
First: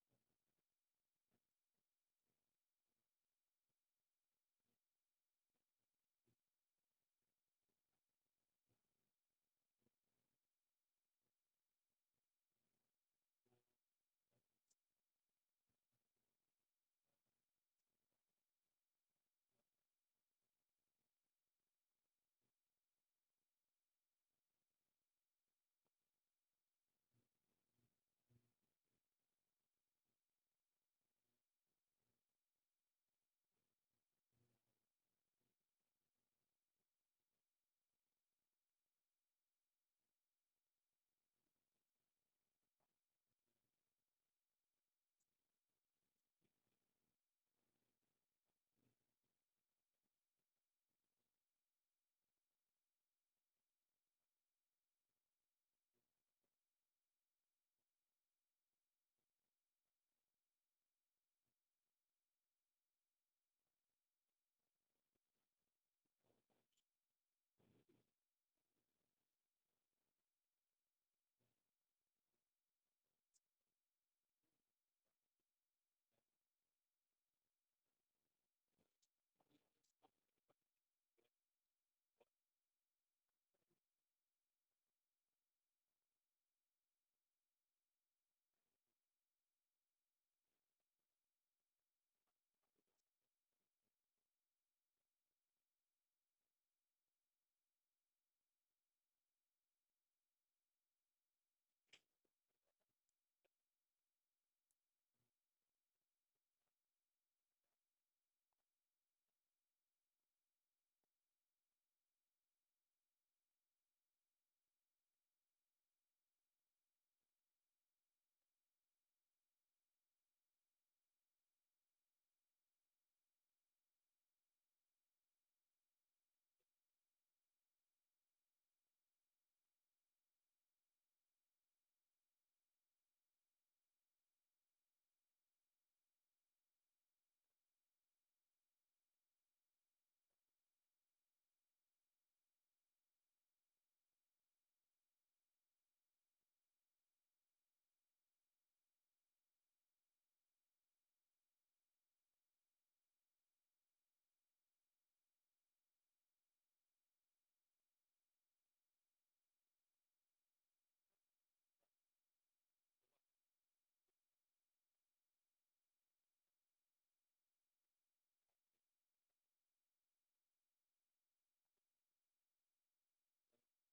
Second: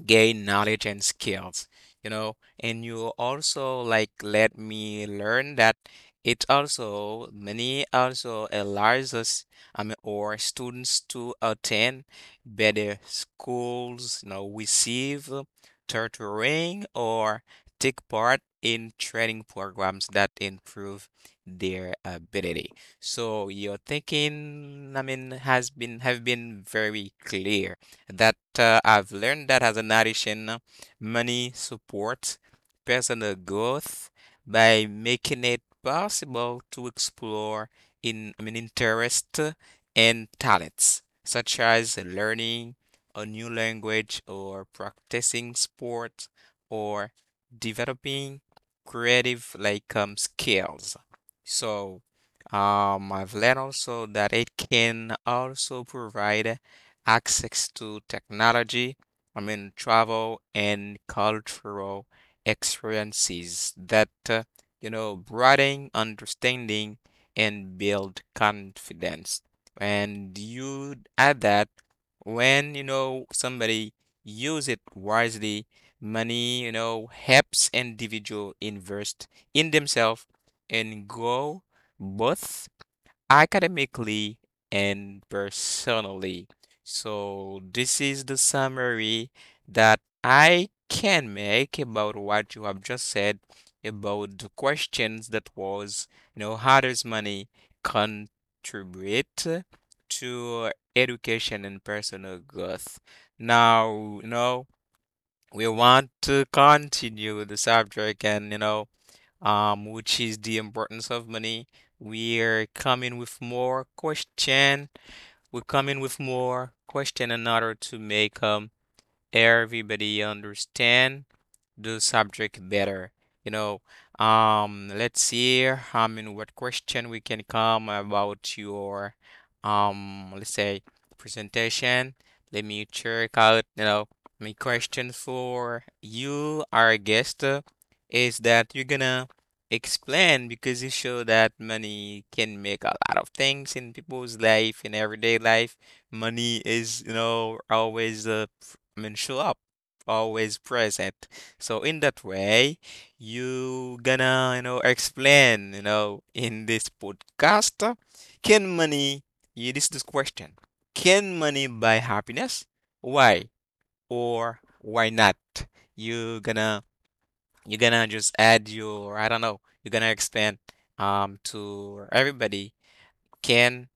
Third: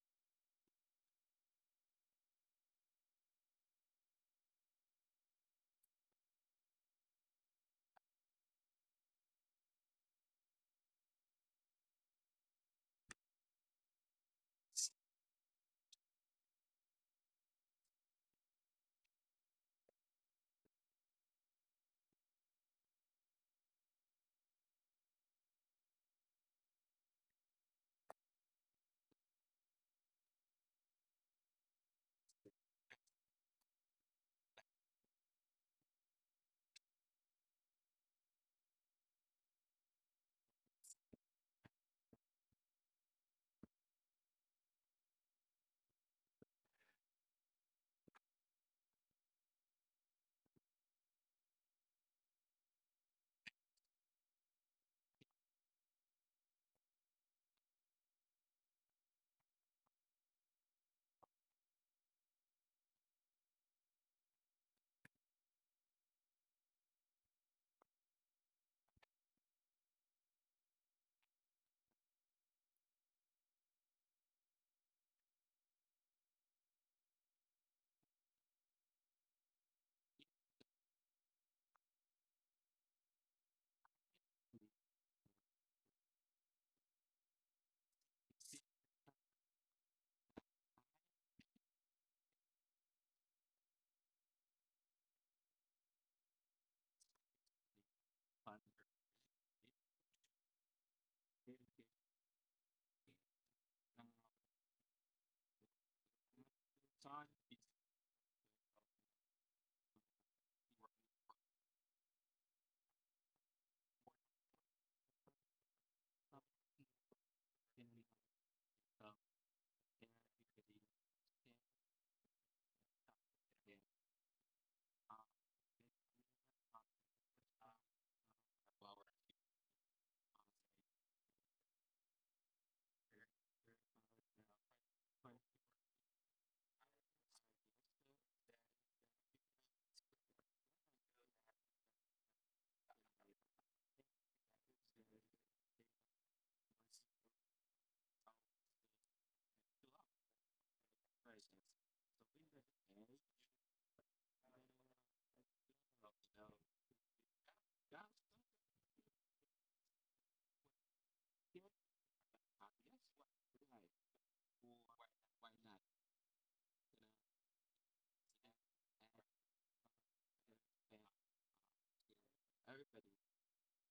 gain knowledge and skills, and you also like let me learn that it also many also allows us, I mean, or students to attend better schools, receive tutoring or take part in training programs that improve their ability. So your thinking, I mean, has been have been very clear, that I've learned that, as a narration, money supports personal growth by making it possible to explore in I mean interest and talents, such as learning a new language or practicing sport or developing creative like skills. So I've learned also that it can also provide access to technology, I mean, travel and cultural experiences that, broaden understanding and build confidence. And you add that when, somebody use it wisely, money, helps individual invest in themselves and grow both academically and personally. So this is the summary that I can make about what you have just said about the questions that was, how does money contribute to education and personal growth? Now, we want to continue the subject and, which is the importance of money. We're coming with more question. We're coming with more question in order to make everybody understand the subject better. You know, let's see, I mean, what question we can come about your, let's say, presentation. Let me check out, my question for you, our guest, is that you're gonna explain, because you show that money can make a lot of things in people's life, in everyday life. Money is, always I mean, show up, always present. So in that way, you gonna, explain, in this podcast, can money, yeah, this question, can money buy happiness? Why or why not? You gonna, you gonna just add your, I don't know, you're gonna expand, to everybody. Can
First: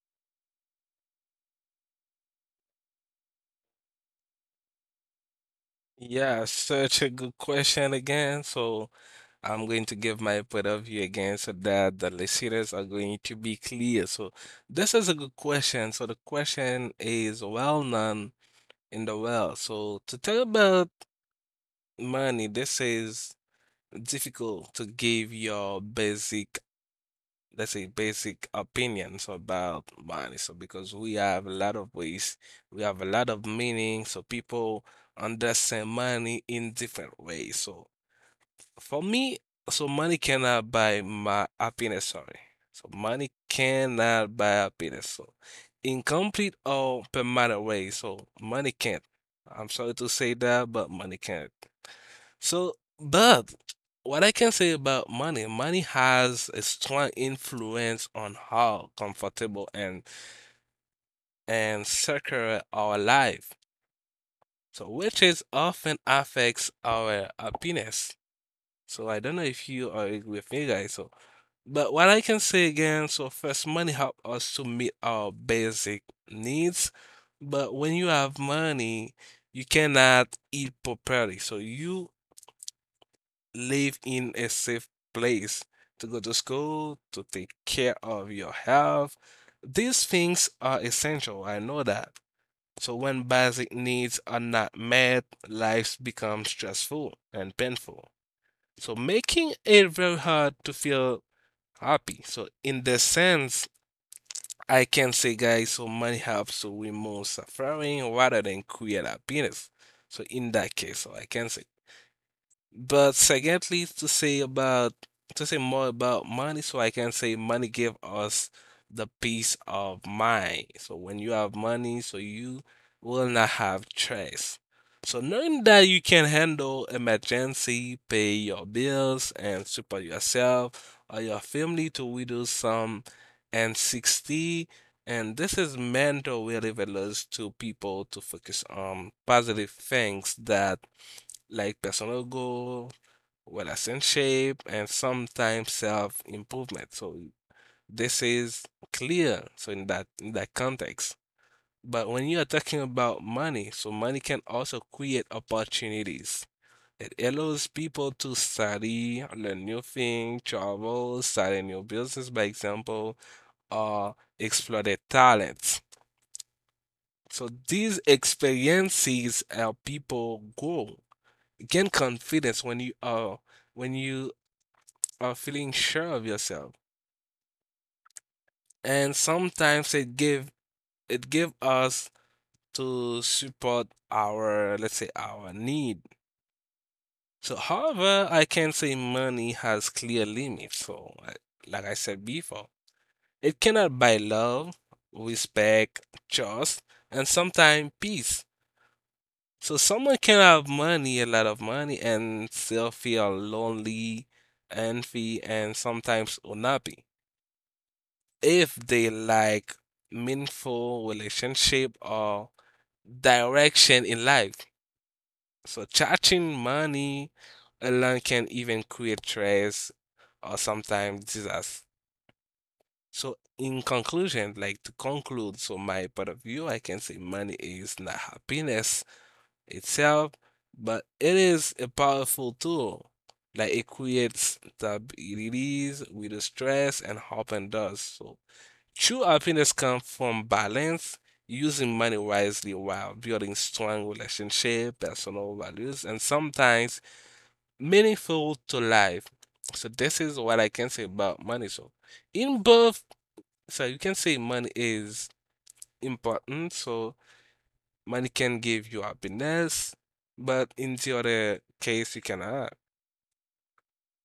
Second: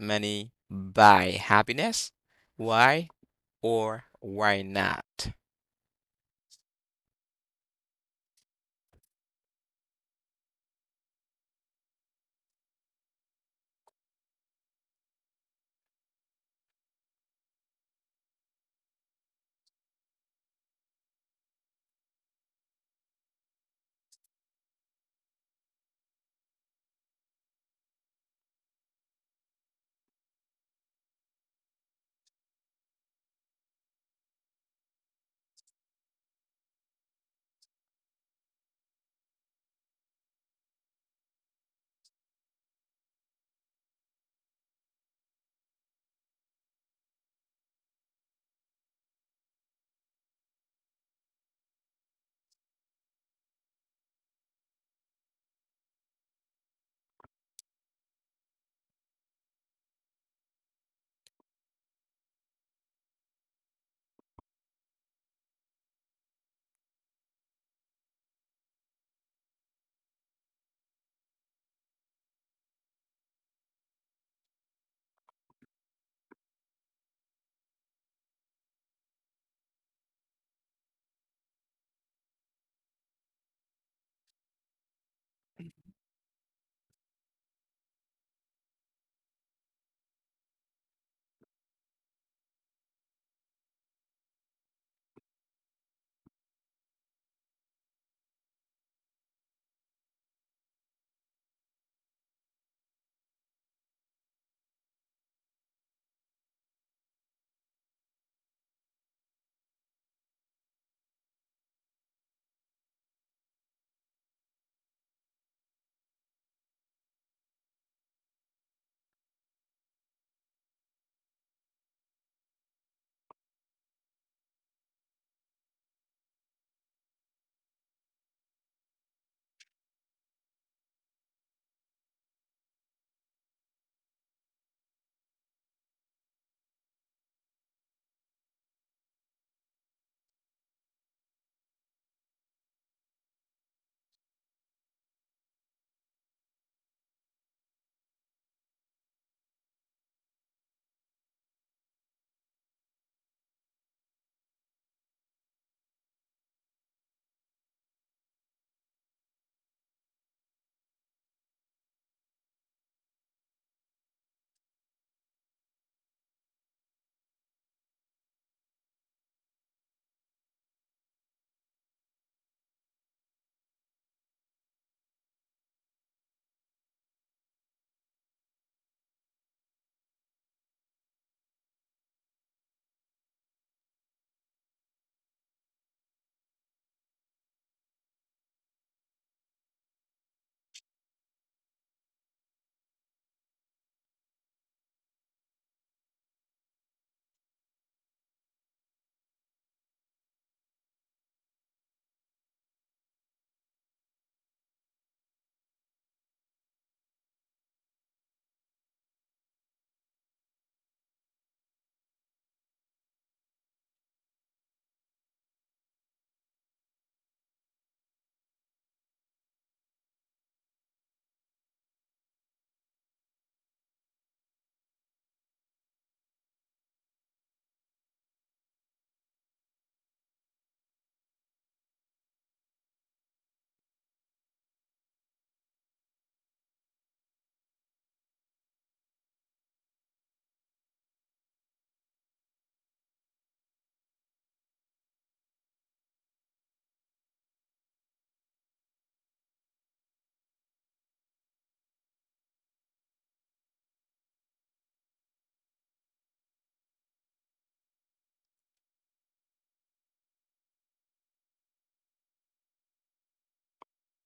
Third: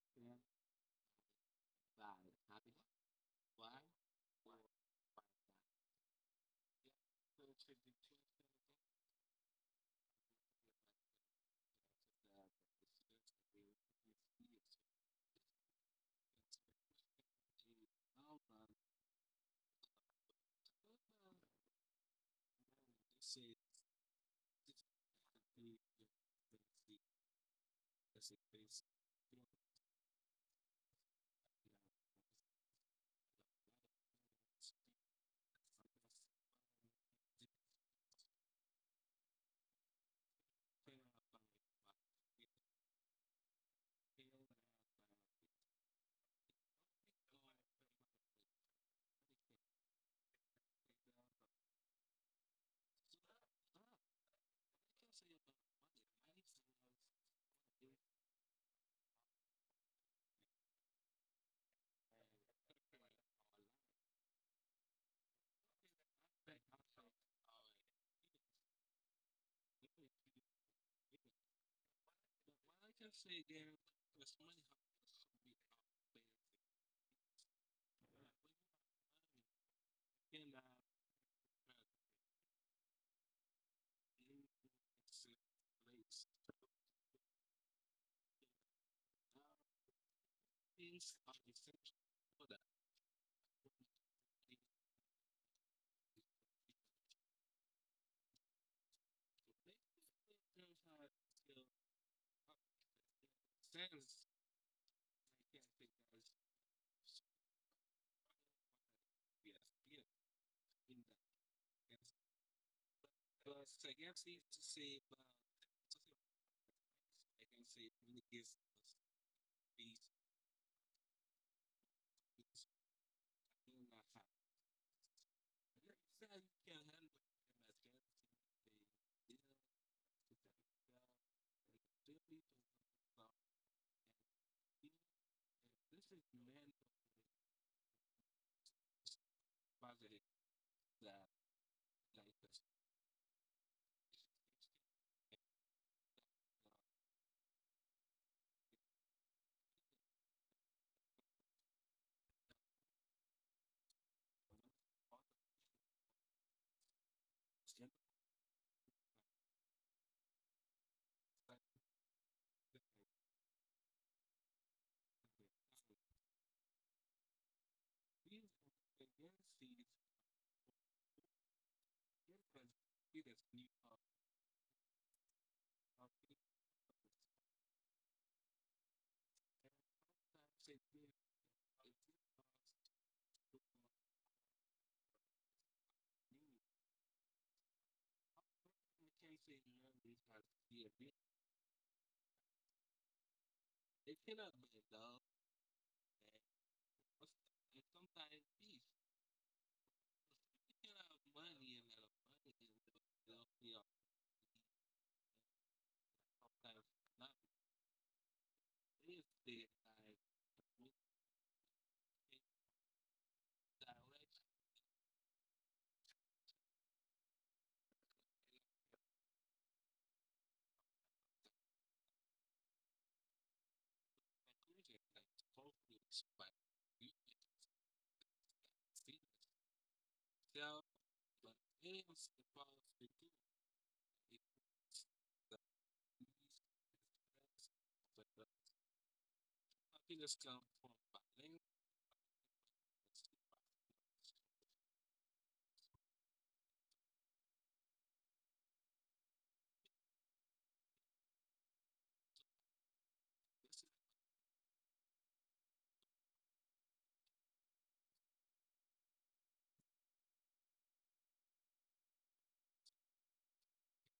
money buy happiness? Why or why not?
Yeah, such a good question again. So I'm going to give my point of view again so that the listeners are going to be clear. So this is a good question. So the question is well known in the world. So to talk about money, this is difficult to give your basic, let's say, basic opinions about money. So because we have a lot of ways, we have a lot of meaning. So people understand money in different ways. So for me, so money cannot buy my happiness, sorry. So money cannot buy happiness. So in complete or permanent way. So money can't. I'm sorry to say that, but money can't. So, but what I can say about money, money has a strong influence on how comfortable and secure our life. So, which is often affects our happiness. So I don't know if you are with me, guys. So but what I can say again, so first money help us to meet our basic needs, but when you have money, you cannot eat properly. So you live in a safe place to go to school, to take care of your health. These things are essential. I know that. So when basic needs are not met, life becomes stressful and painful. So making it very hard to feel happy. So in the sense, I can say, guys, so money helps so remove suffering rather than create happiness. So in that case, so I can say. But secondly, to say about to say more about money, so I can say money give us the peace of mind. So when you have money, so you will not have stress. So knowing that you can handle emergency, pay your bills, and support yourself or your family to widow some and 60. And this is mental relevance to people to focus on positive things that like personal goal well as in shape and sometimes self-improvement. So this is clear. So in that context. But when you are talking about money, so money can also create opportunities. It allows people to study, learn new things, travel, start a new business, by example, or explore their talents. So these experiences help people grow, gain confidence when you are feeling sure of yourself, and sometimes it give us to support our, let's say, our need. So however, I can say money has clear limits. So like I said before, it cannot buy love, respect, trust, and sometimes peace. So someone can have money, a lot of money, and still feel lonely, envy, and sometimes unhappy if they like meaningful relationship or direction in life. So charging money alone can even create stress or sometimes disaster. So in conclusion, like to conclude, so my point of view, I can say money is not happiness itself, but it is a powerful tool. Like it creates stabilities, with the stress and hope and does. So true happiness comes from balance, using money wisely while building strong relationship, personal values, and sometimes meaningful to life. So this is what I can say about money. So in both, so you can say money is important. So money can give you happiness, but in the other case, you cannot.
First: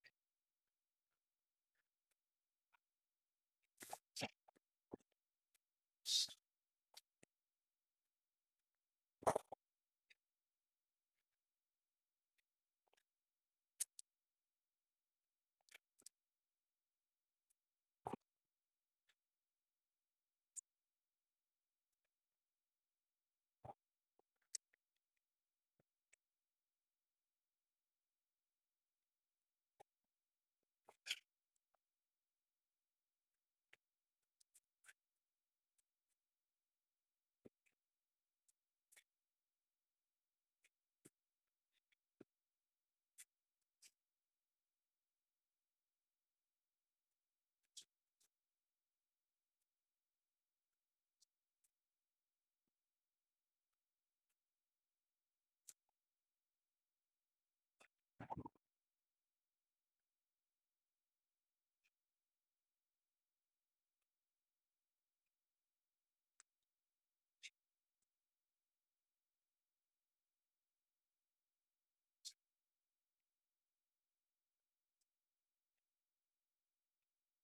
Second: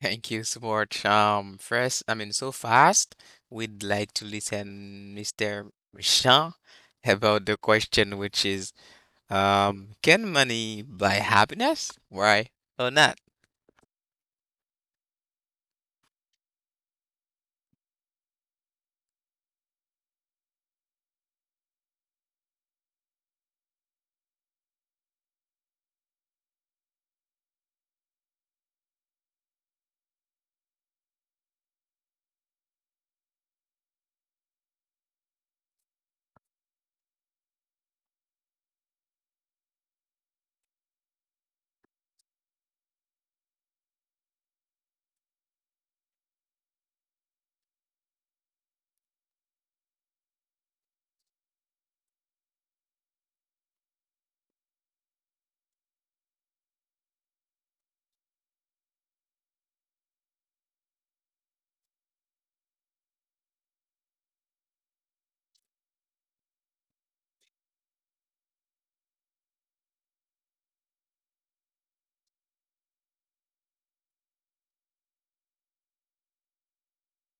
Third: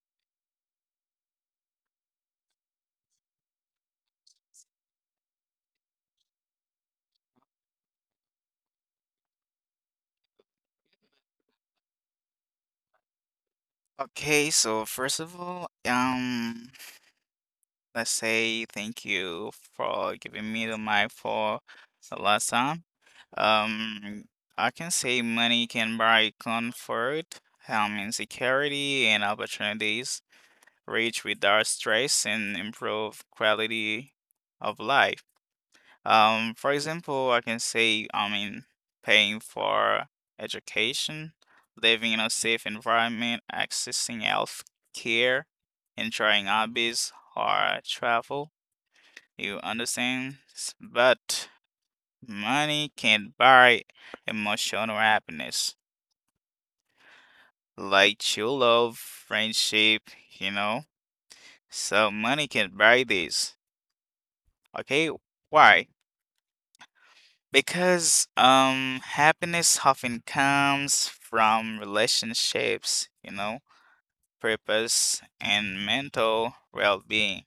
Thank you so much. First, I mean, so fast, we'd like to listen Mr. Michon, about the question, which is, can money buy happiness? Why or not?
Okay, so first of all, let's say thank you for giving me the mic for the last time. Um, I can say money can buy comfort, insecurity, and opportunities. Reach without stress and improve quality of life. For example, I can say, I mean, paying for education, living in a safe environment, accessing health care, enjoying hobbies or travel. You understand? But money can't buy emotional happiness, like true love, friendship, you know? So money can buy this. Okay, why? Because happiness often comes from relationships, you know, purpose and mental well-being,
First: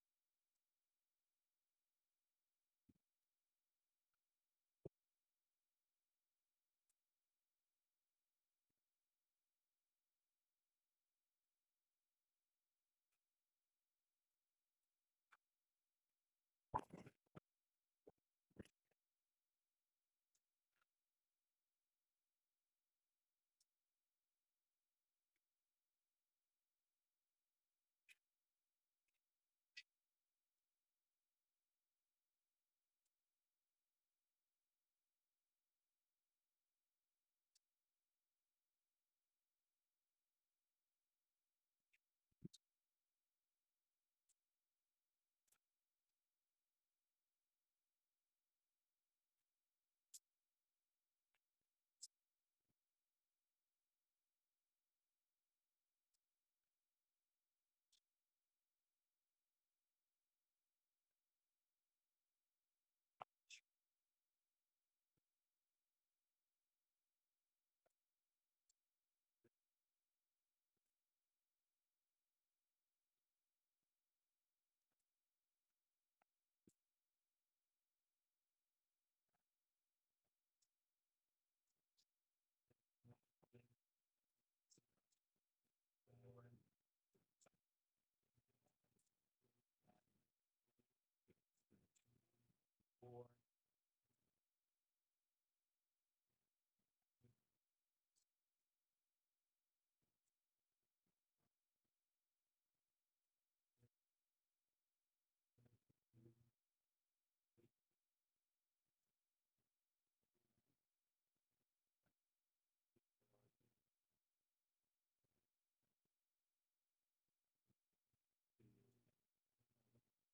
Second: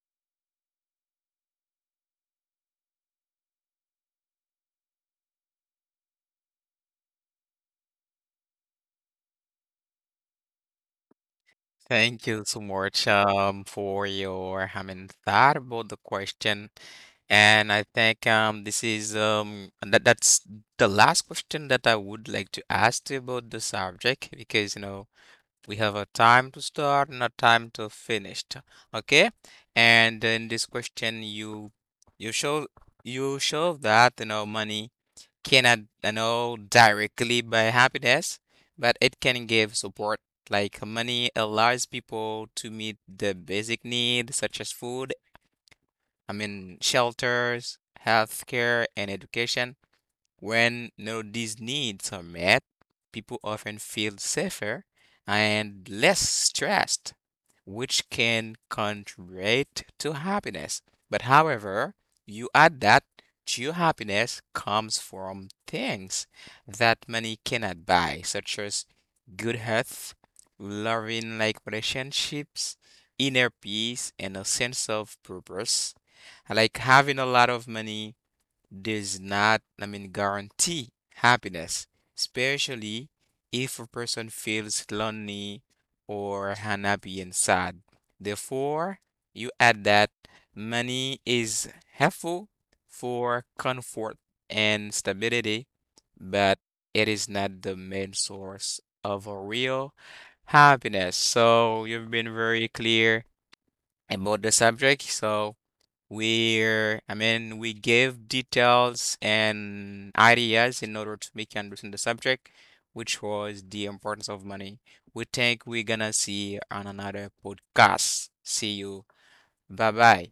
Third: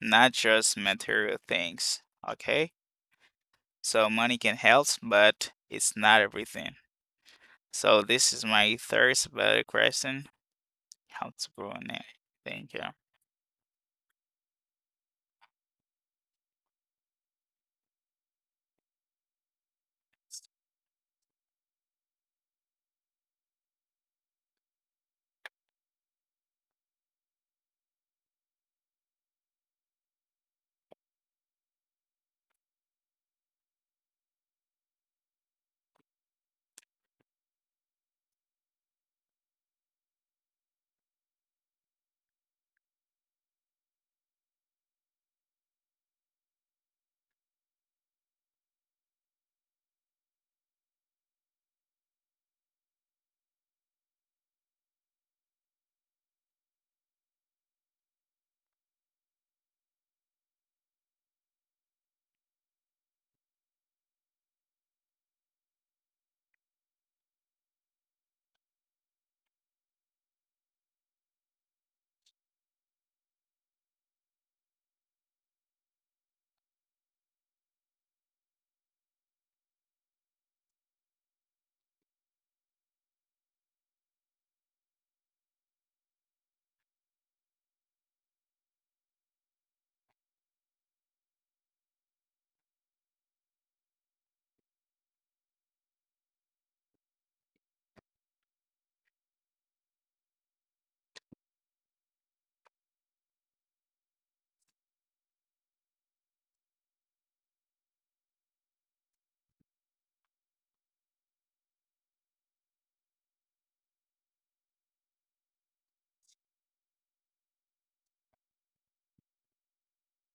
not just material things, okay? So money can help, but it's not everything. So this is my third better question. How to grow on it.
Thank you so
Thank you.
much, for your, I mean, thought about the question. And I think this is that's the last question that I would like to ask you about the subject, because we have a time to start and a time to finish. Okay. And in this question, you show you show that money cannot directly buy happiness, but it can give support. Like, money allows people to meet the basic needs such as food, I mean, shelters, healthcare, and education. When, these needs are met, people often feel safer and less stressed, which can contribute to happiness. But however, you add that true happiness comes from things that money cannot buy, such as good health, loving like relationships, inner peace, and a sense of purpose. Like, having a lot of money does not, I mean, guarantee happiness, especially if a person feels lonely or unhappy and sad. Therefore, you add that money is helpful for comfort and stability, but it is not the main source of a real happiness. So you've been very clear about the subject. So where I mean we give details and ideas in order to make you understand the subject, which was the importance of money. We think we're gonna see on another podcast. See you. Bye bye.